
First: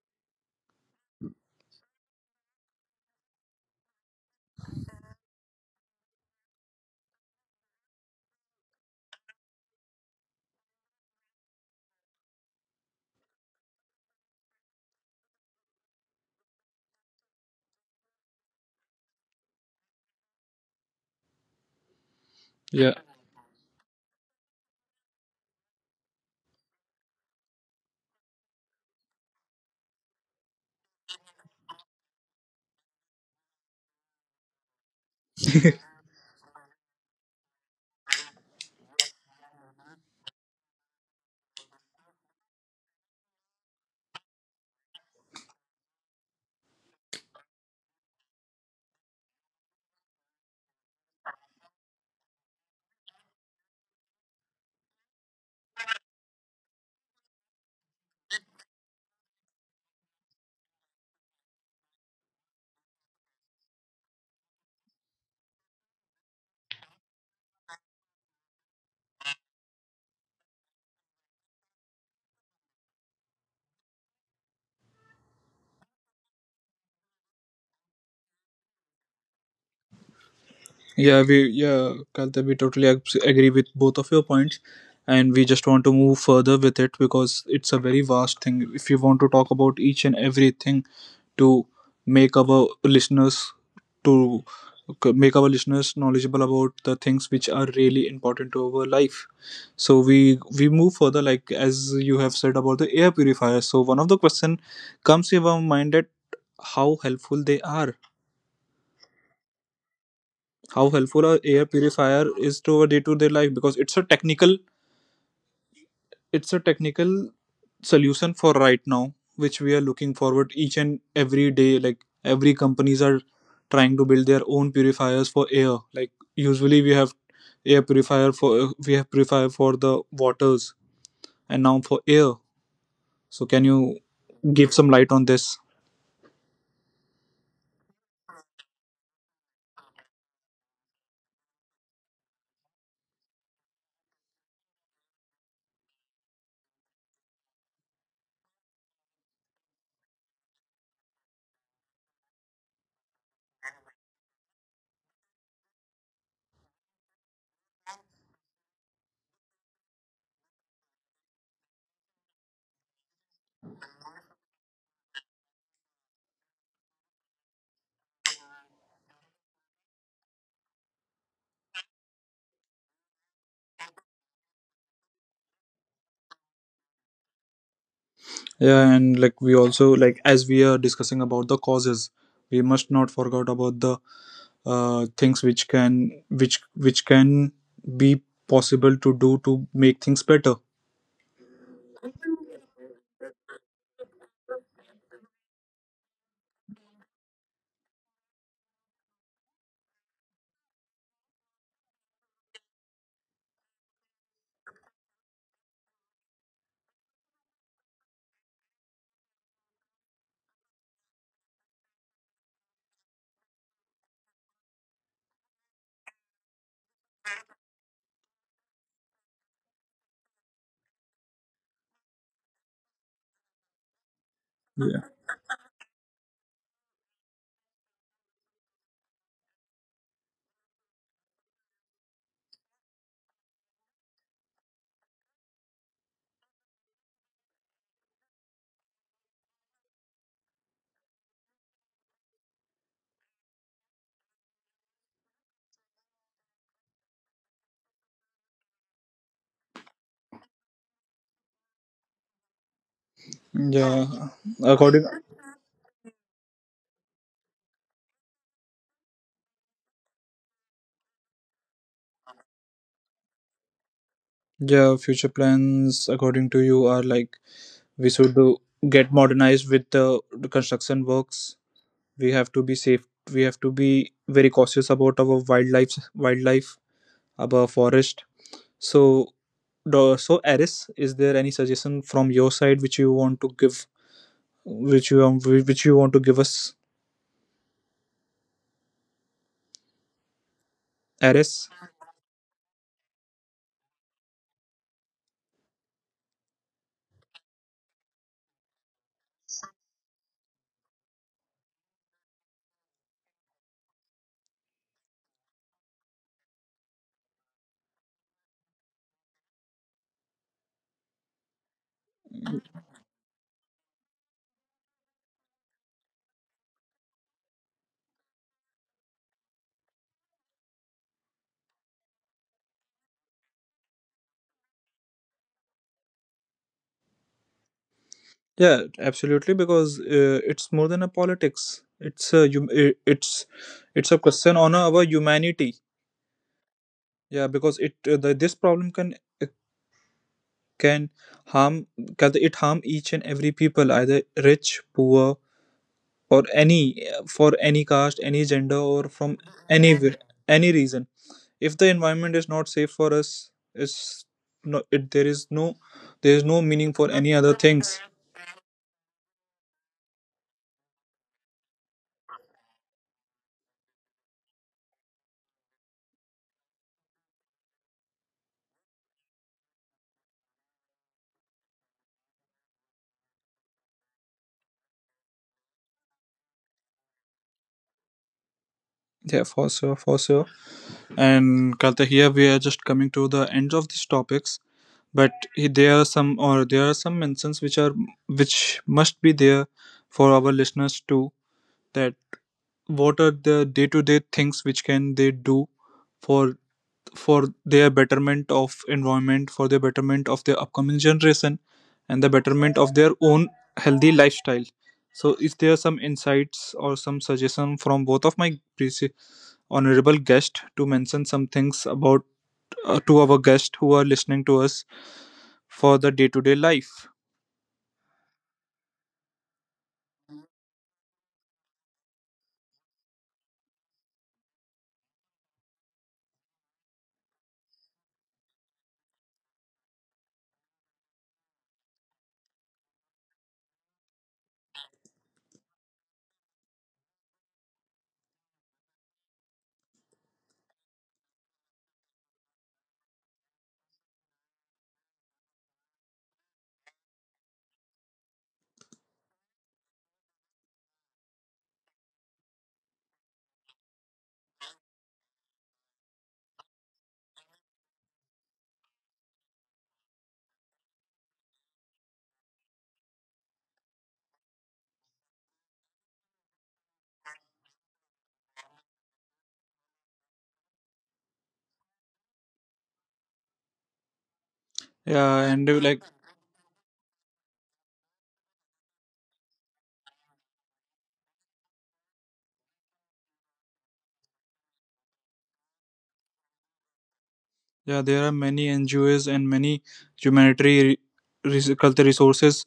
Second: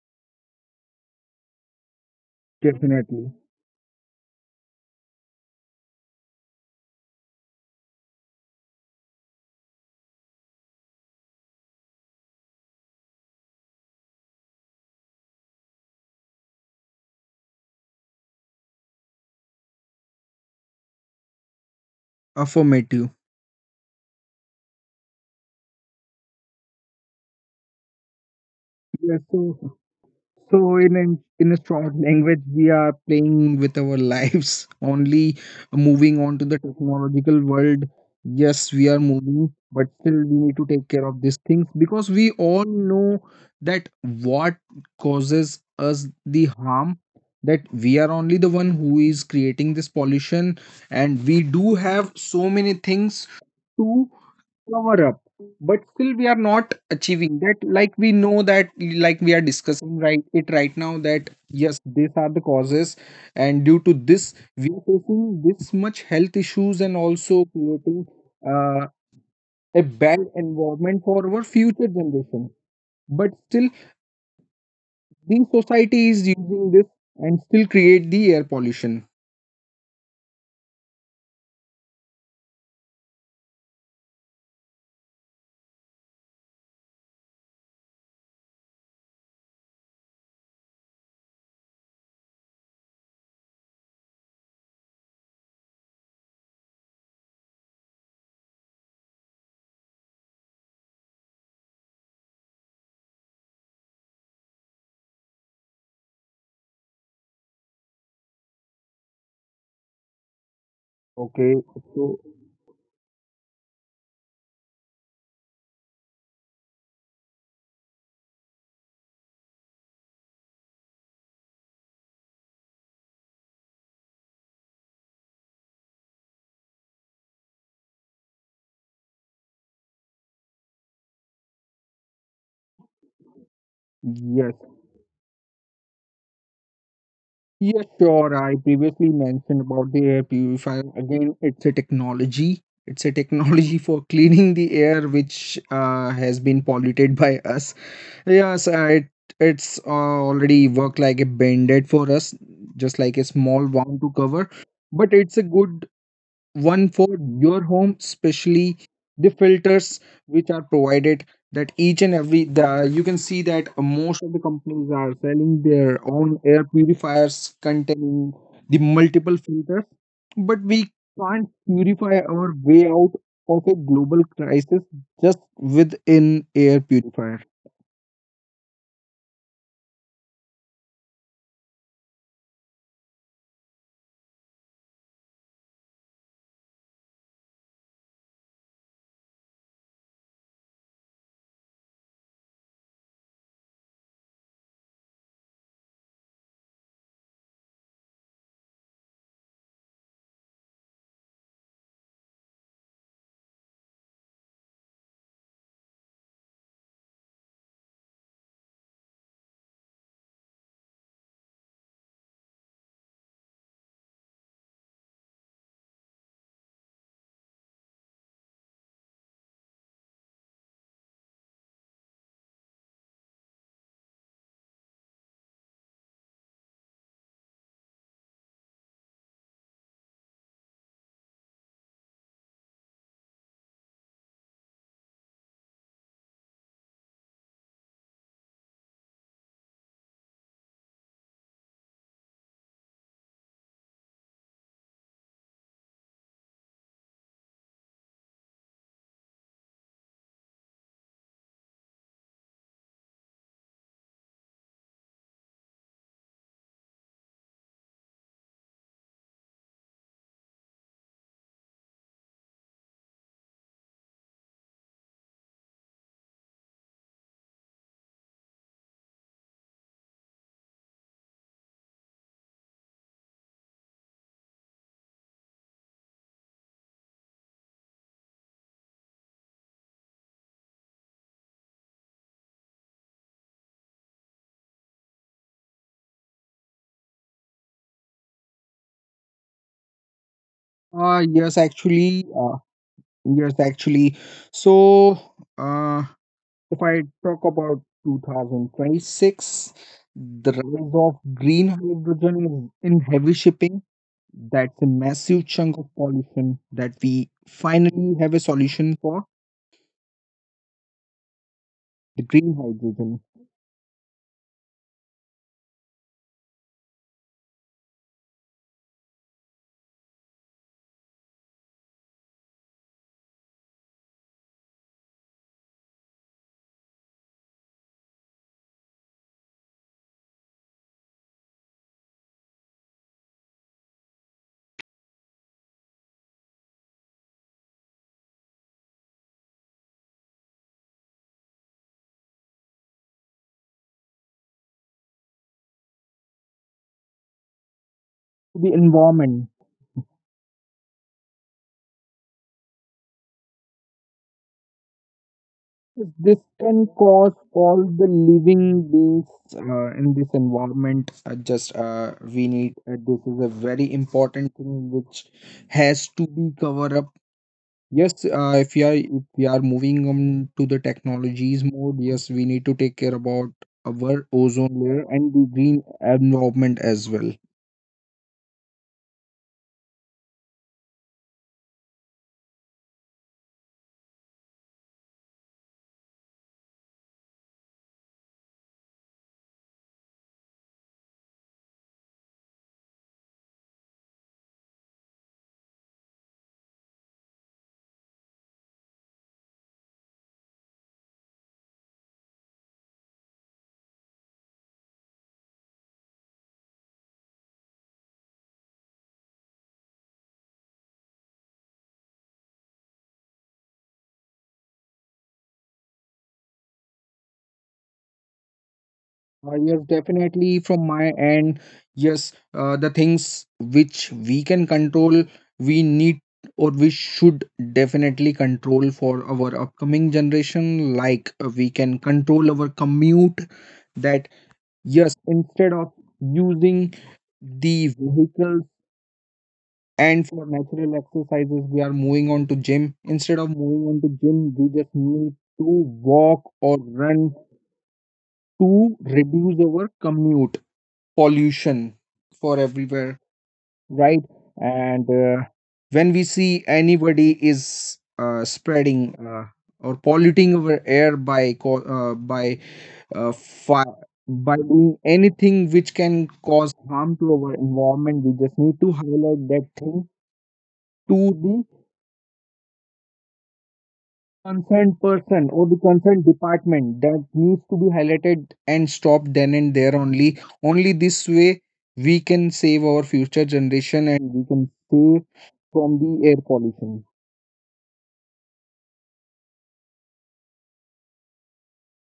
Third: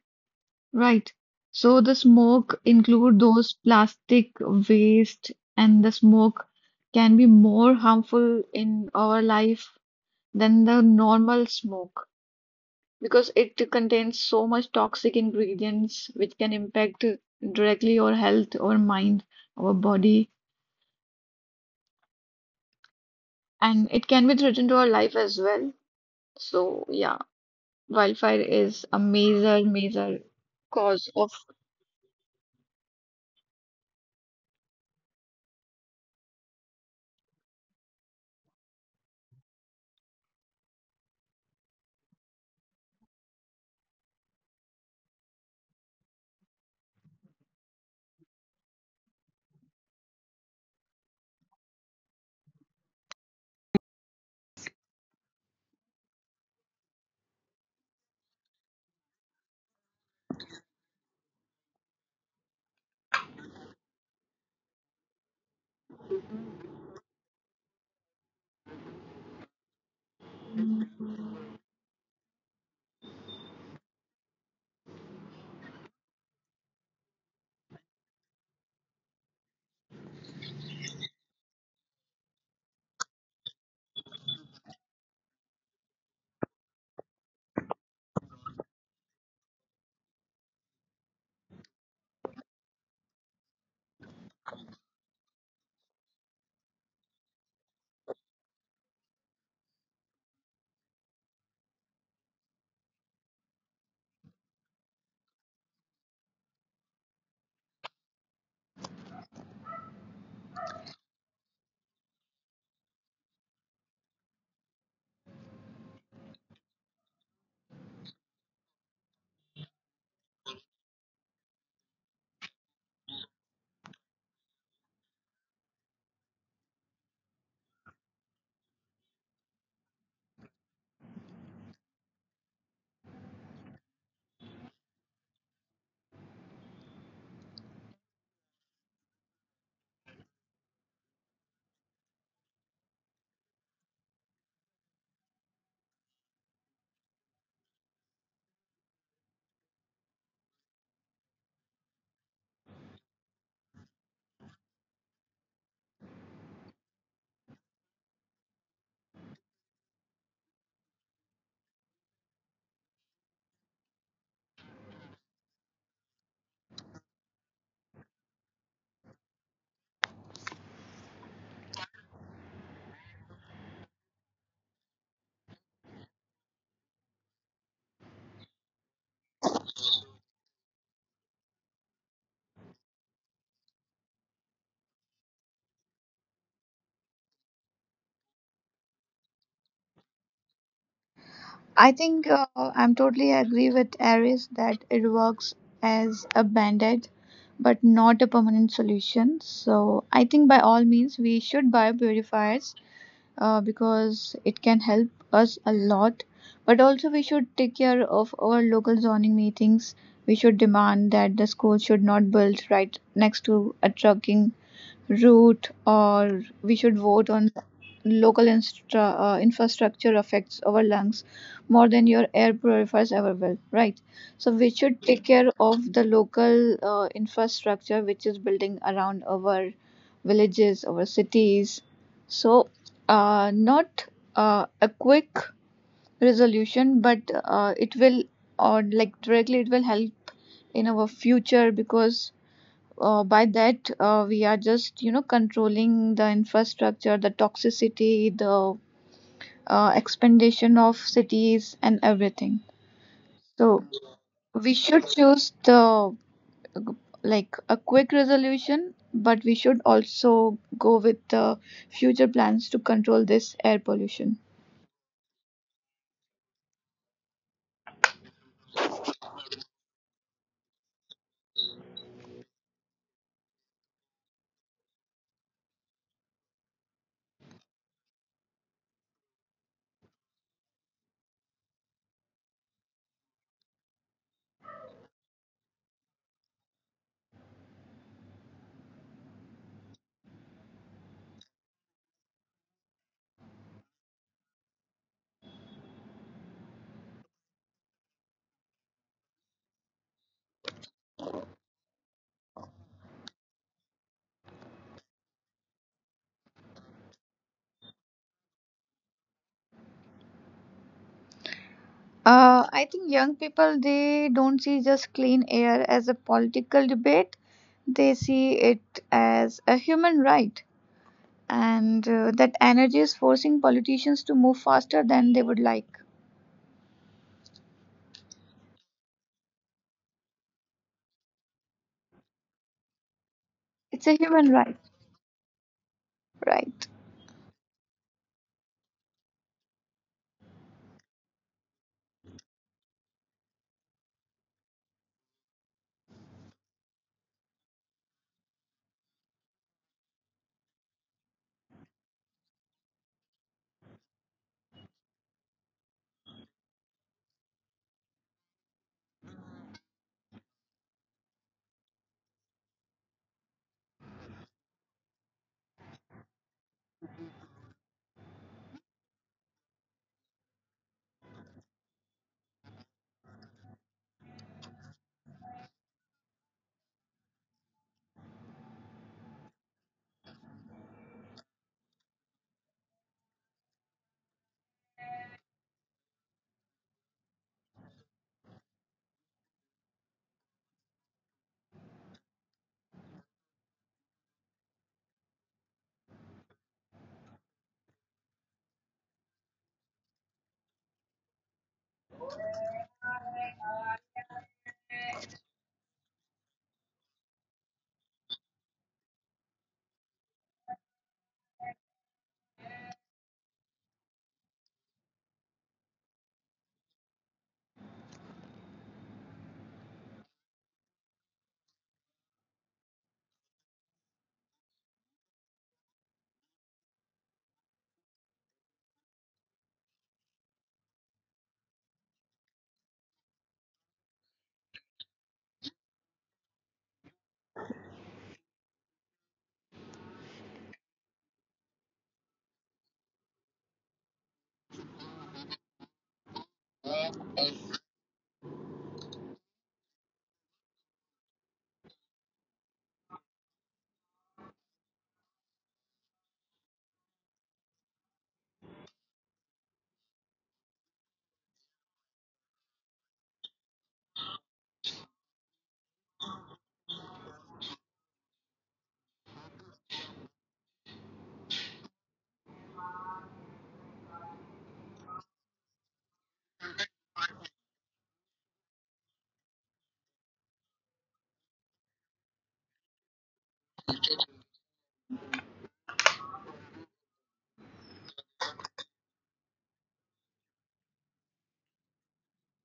S2: Right. So the smoke include
S3: Definitely.
S2: those plastic waste and the smoke can be more harmful in our life than the normal smoke because it contains so much toxic ingredients which can impact directly our health, our mind, our body,
S1: Yeah.
S3: Affirmative.
S2: and it can be threatened to our life as well. So yeah, wildfire is a
S3: Yes,
S2: major,
S3: so
S2: major
S3: so in
S2: cause of.
S3: in a strong language, we are playing with our lives. [LAUGHS] Only moving on to the technological world. Yes, we are moving, but still we need to take care of these things, because we all know that what causes us the harm. That we are only the one who is creating this pollution, and we do have so many things to cover up, but still we are not achieving that. Like we know that, like we are discussing right it right now, that yes, these are the causes, and due to this we are facing this much health issues and also creating uh, a bad environment for our future generation. But still the society is using this and still create the air pollution.
S1: Yeah, we, yeah, Kalta, we totally agree with both of your points, and we just want to move further with it because it's a very vast thing. If you want to talk about each and everything to make our listeners to make our listeners knowledgeable about the things which are really important to our life, so we move further. Like as you have said about the air purifiers, so one of the question comes to our mind that how helpful they are how helpful a
S3: Okay,
S1: air
S3: so
S1: purifier is to our day-to-day life. Because it's a technical, it's a technical solution for right now which we are looking forward each and every day, like every companies are trying to build their own purifiers for air. Like usually we have air purifier for, we have purifier for the waters and now for air. So can you
S3: yes.
S1: give some light on this?
S3: Yeah, sure. I previously mentioned about the air purifier. Again, it's a technology. It's a technology [LAUGHS] for cleaning the air which has been polluted by us. Yes, it's already worked like a band-aid for us, just like a small wound to cover. But it's a good one for your home, especially the filters which are provided. That each and every the you can see that most of the companies are selling their own air purifiers containing the multiple filters, but we can't purify our way out of a global crisis just with an air purifier.
S1: Yeah. And like, we also, like as we are discussing about the causes, we must not forget about the things which can be possible to do to make things better.
S2: I think I'm totally agree with Aries that it works as a band-aid, but not a permanent solution. So I think by all means we should buy purifiers because it can help us a lot. But also we should take care of our local zoning meetings. We should demand that the school should not build right next to a trucking route, or we should vote on local infrastructure affects our lungs more than your air purifiers ever will, right? So we should
S1: Yeah,
S2: take care of the local infrastructure which is building around our villages, our cities. So not a quick resolution, but it will, or like directly it will help in our future, because by that we are just controlling the infrastructure, the toxicity, the expansion of cities and everything. So
S1: yeah,
S2: we
S1: according,
S2: should choose the like a quick resolution, but we should also go with the future plans to control this air pollution.
S1: yeah, future plans according to you are, like, we should do, get modernized with the, construction works, we have to be safe, we have to be very cautious about our wildlife, our forest. So the- So, Aris, is there any suggestion from your side which you want to give, which you, which you want to give us, Aris?
S3: Uh yes actually uh yes actually so uh If I talk about 2026, the rise of green hydrogen is in heavy shipping. That's a massive chunk of pollution that we finally have a solution for,
S2: I
S3: the
S2: think young
S3: green
S2: people,
S3: hydrogen.
S2: they don't see just clean air as a political debate. They see it as a human right, and that energy is forcing politicians to move faster than they would like.
S1: Yeah, absolutely. Because it's more than a politics. It's a hum- i- it's
S2: It's
S1: it's a
S2: a human
S1: question on
S2: right,
S1: our humanity.
S2: right?
S1: Yeah, because it this problem uh, can harm, can it harm each and every people, either rich, poor, or any for any caste, any gender, or from
S3: The
S1: any
S3: environment.
S1: any reason. If the environment is not safe for us, it's no, it, there is no, meaning for
S3: This
S1: any other
S3: can
S1: things.
S3: cause all the living beings in this environment. Just We need this is a very important thing which has to be covered up. Yes, if we are moving on to the technologies mode, yes, we need to take care about our ozone layer and the green environment as well.
S1: Yeah, for sure, for sure. And Kalta, here we are just coming to the end of these topics, but there are some, or there are some mentions which are, which must be there for our listeners too. That what are the day-to-day things which can they do for their betterment of environment, for the betterment of their upcoming generation, and the betterment of their own healthy lifestyle. So, is there some insights or some suggestion from both of my preci- honorable guests to mention some things about, to our guests who are listening to us for the day-to-day life.
S3: Yes, definitely from my end, yes, the things which we can control, we need or we should definitely control for our upcoming generation. Like we can control our commute, that yes, instead of using the vehicles. And for natural exercises, we are moving on to gym. Instead of moving on to gym, we just need to walk or run to reduce our commute pollution for everywhere, right? And when we see anybody is spreading or polluting our air by by fire, by doing anything which can cause harm to our environment, we just need to highlight that thing to the
S1: Yeah,
S3: concerned
S1: and like,
S3: person or the concerned department, that needs to be highlighted and stopped then and there only. Only this way we can save our future generation, and we can save from the air pollution.
S1: yeah, there are many NGOs and many humanitarian, cultural resources,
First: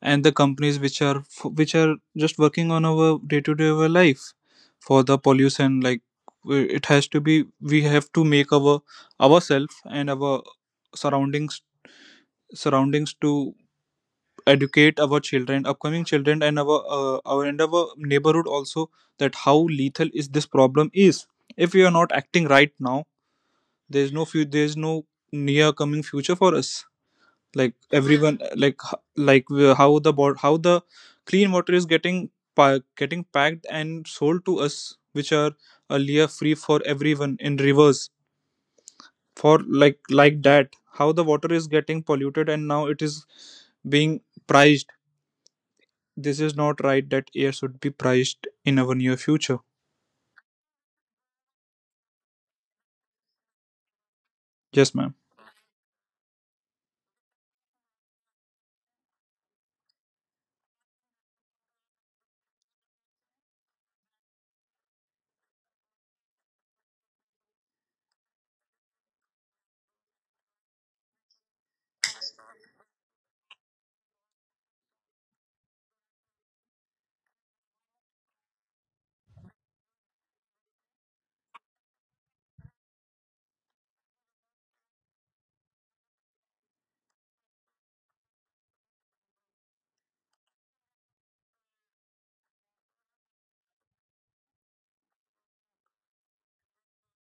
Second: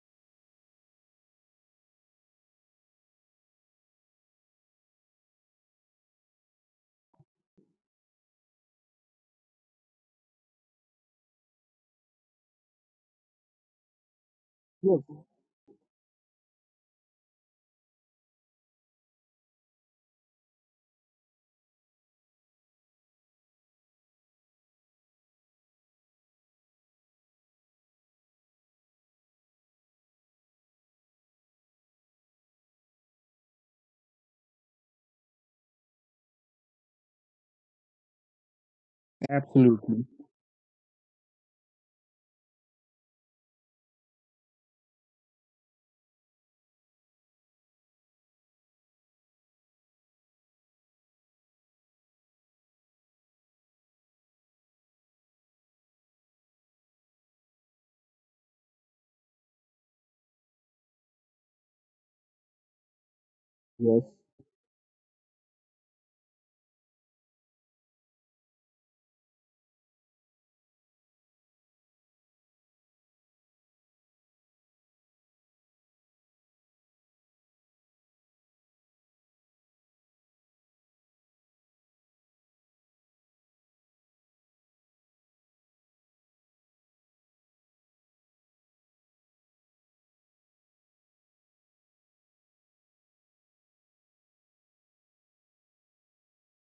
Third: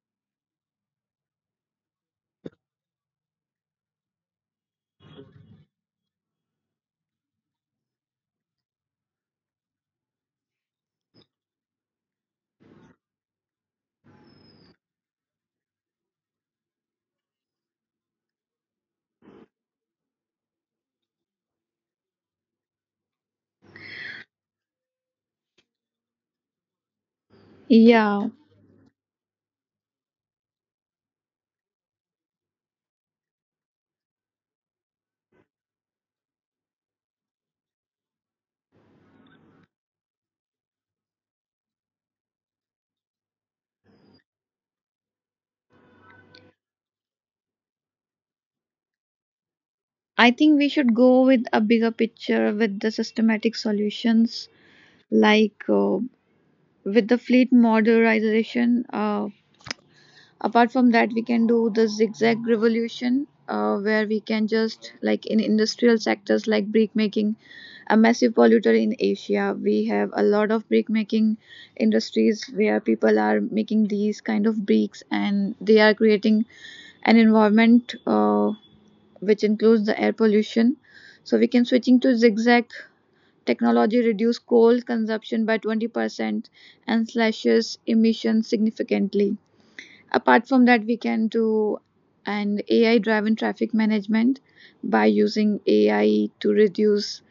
S1: and the companies which are, which are just working on our day-to-day, our life for the pollution. Like it has to be, we have to make our ourselves and our surroundings, to educate our
S3: Yes,
S1: children, upcoming children, and our, our and our neighborhood also, that how lethal is this problem is. If we are not acting right now, there is no few, there is no near coming future for us. Like
S2: Yeah,
S1: everyone, like like how the bot how the clean water is getting getting packed and sold to us, which are earlier free for everyone in rivers. For like,
S3: absolutely.
S1: that how the water is getting polluted and now it is being priced. This is not right that air should be priced in our near future.
S2: I think we should go with a bigger picture with the systematic solutions,
S1: Yes, ma'am.
S2: like with the fleet modernization. Apart from that, we can do the zigzag revolution, where we
S3: Yes.
S2: can just like in industrial sectors like brick making, a massive polluter in Asia. We have a lot of brick making industries where people are making these kind of bricks and they are creating an environment which includes the air pollution. So we can switching to zigzag technology reduce coal consumption by 20% and slashes emissions significantly. Apart from that, we can do an AI driven traffic management by using AI to reduce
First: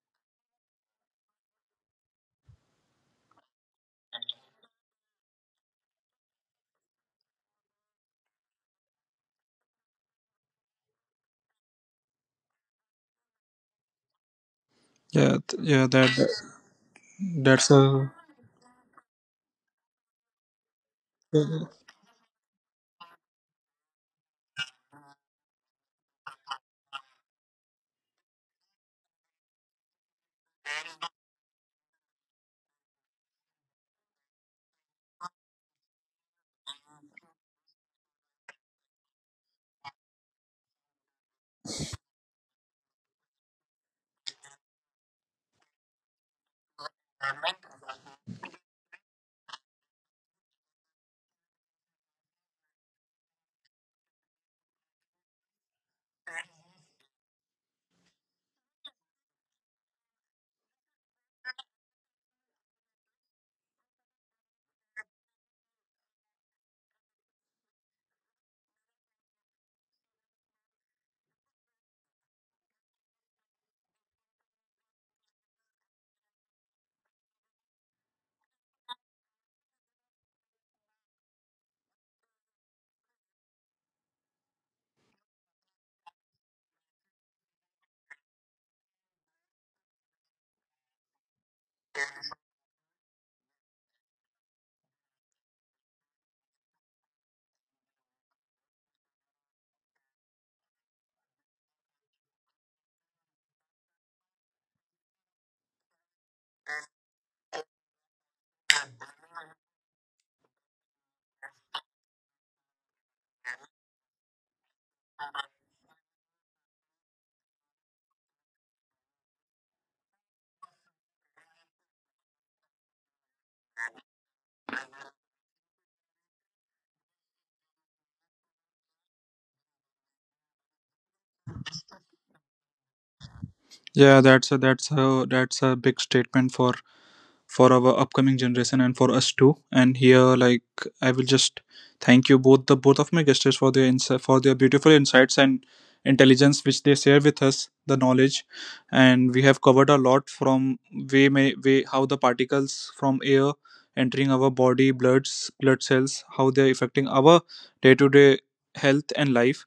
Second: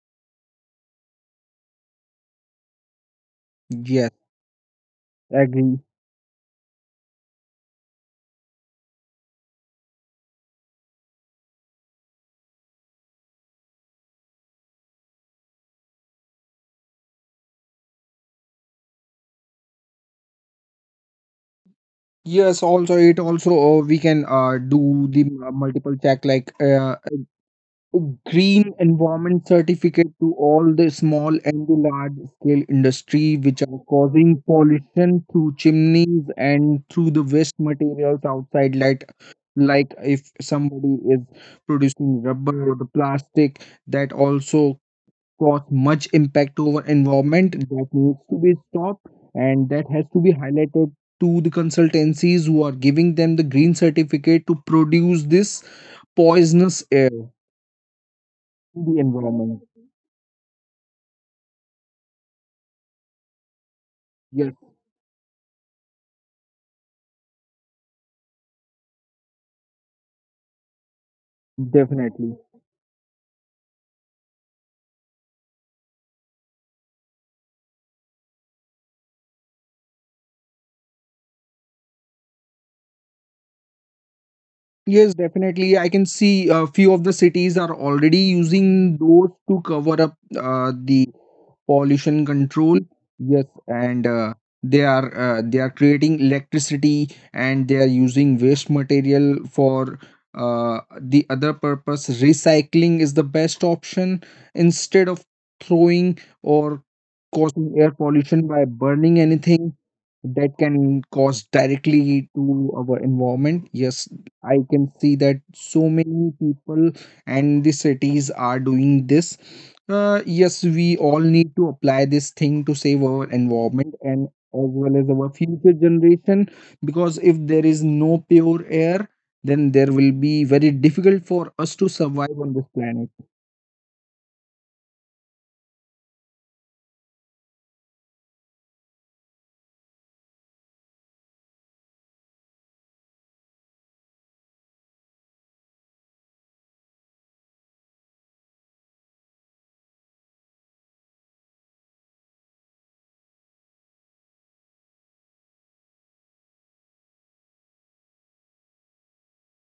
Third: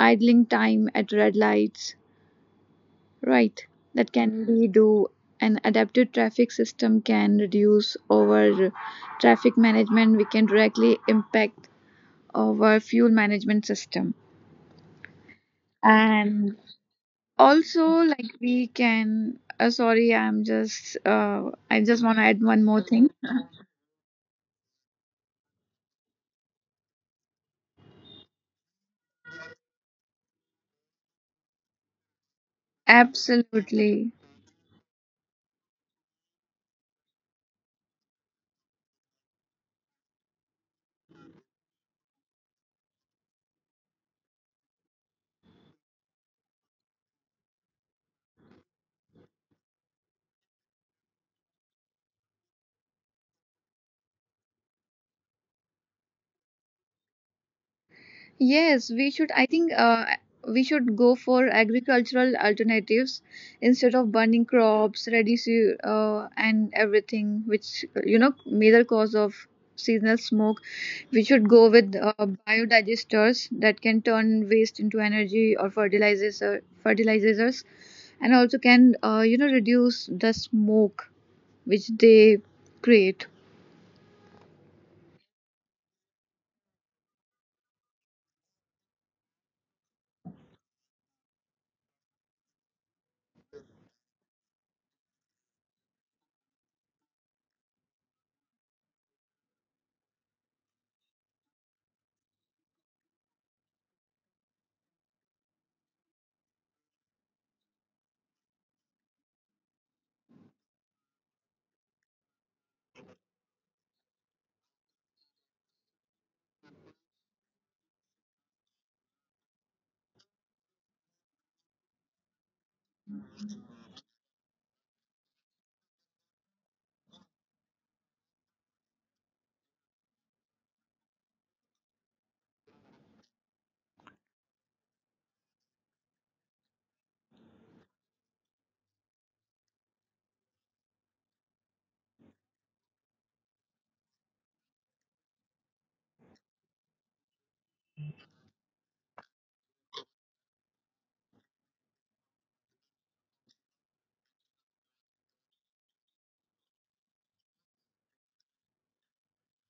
S2: idling time at red lights, right? That
S3: Yes,
S2: can be do an
S3: agree.
S2: adaptive traffic system can reduce our traffic management. We can directly impact our fuel management system.
S1: Yeah, yeah, that,
S2: And
S1: that's
S2: also,
S1: a
S2: like we can, sorry, I just want to add one
S3: Yes,
S2: more
S3: also
S2: thing.
S3: it also we can do the multiple check, like green environment certificate to all the small and the large scale industry which are
S2: Absolutely.
S3: causing pollution through chimneys and through the waste materials outside. Like if somebody is producing rubber or the plastic, that also cause much impact over environment. That needs to be stopped and that has to be highlighted to the consultancies who are giving them the green certificate to produce this poisonous air in
S2: Yes,
S3: the
S2: we should. I
S3: environment.
S2: think we should go for agricultural alternatives instead of burning
S3: Yes,
S2: crops, reducing and everything, which major cause of seasonal smoke. We should go with
S3: definitely.
S2: biodigesters that can turn waste into energy or fertilizers, and also can reduce the smoke which they create.
S3: Yes, definitely. I can see a few of the cities are already using those to cover up the pollution control. Yes, and they are creating electricity and they are using waste material for the other purpose. Recycling is the best option instead of throwing or causing air pollution by burning anything that can cause directly to our environment. Yes, I can see that so many people and the cities are doing this. Yes, we all need to apply this thing to save our environment, and as well as our future generation, because if there is no pure air, then there will be very difficult for us to survive on this planet.
S1: yeah, that's a big statement for our upcoming generation and for us too. And here, like, I will just thank you both, the both of my guests, for their insight, for their beautiful insights and intelligence which they share with us, the knowledge. And we have covered a lot from, way, may way, how the particles from air entering our body, bloods, blood cells, how they are affecting our day to day health and life,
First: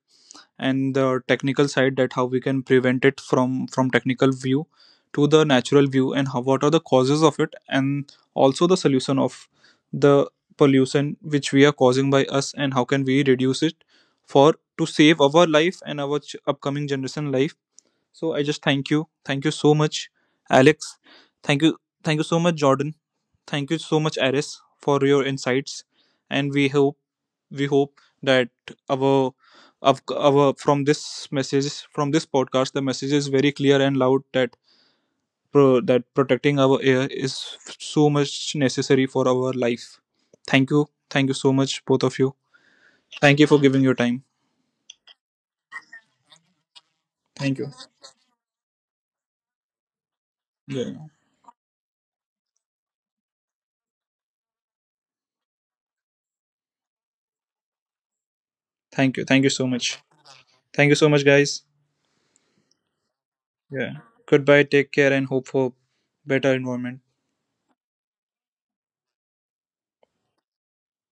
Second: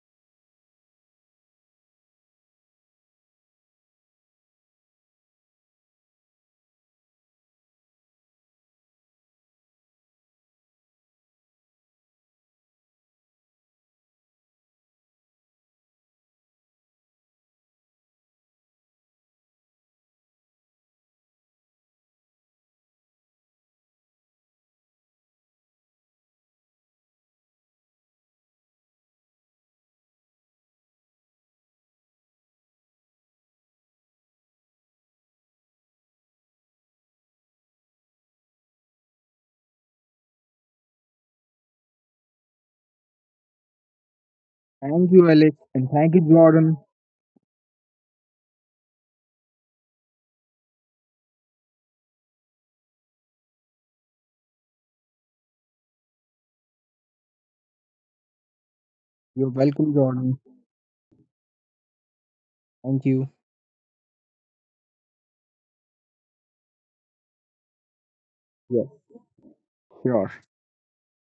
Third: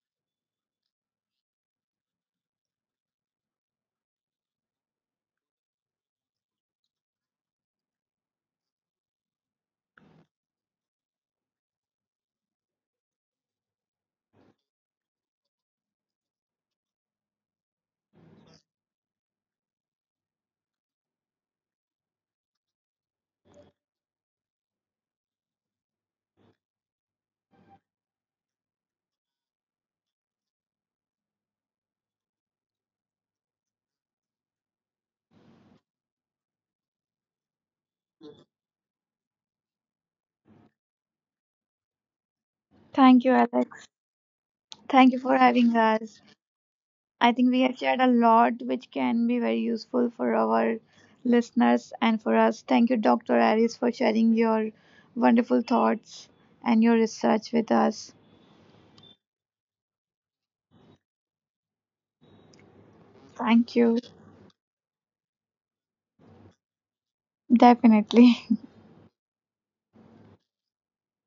S1: and the technical side, that how we can prevent it from technical view to the natural view, and how, what are the causes of it, and also the solution of the pollution which we are causing by us, and how can we reduce it for to save our life and our upcoming generation life. So I just thank you, thank you so much, Alex. Thank you, thank you so much, Jordan. Thank you so much, Aris, for your insights. And we hope, we hope that our, of our, from this message, from this podcast, the message is very clear and loud, that that protecting our air is so much necessary for our life. Thank you. Thank you so much, both of you.
S2: Thank you,
S1: Thank you for giving
S2: Alex.
S1: your time.
S3: Thank
S2: Thank you
S3: you,
S2: for
S3: Alex,
S2: having
S3: and thank you,
S2: us.
S3: Jordan.
S2: I think
S1: Thank
S2: we
S1: you.
S2: have shared a lot which can be very useful for our
S1: Yeah.
S2: listeners and for us. Thank you, Dr. Aris, for sharing your wonderful thoughts and your research with us.
S1: Thank you. Thank
S3: You're
S1: you so
S3: welcome,
S1: much.
S3: Jordan.
S1: Thank you so much, guys.
S3: Thank you.
S2: Thank
S1: Yeah,
S2: you.
S1: goodbye, take care, and hope for better environment.
S2: Definitely. [LAUGHS]
S3: Yes, sure.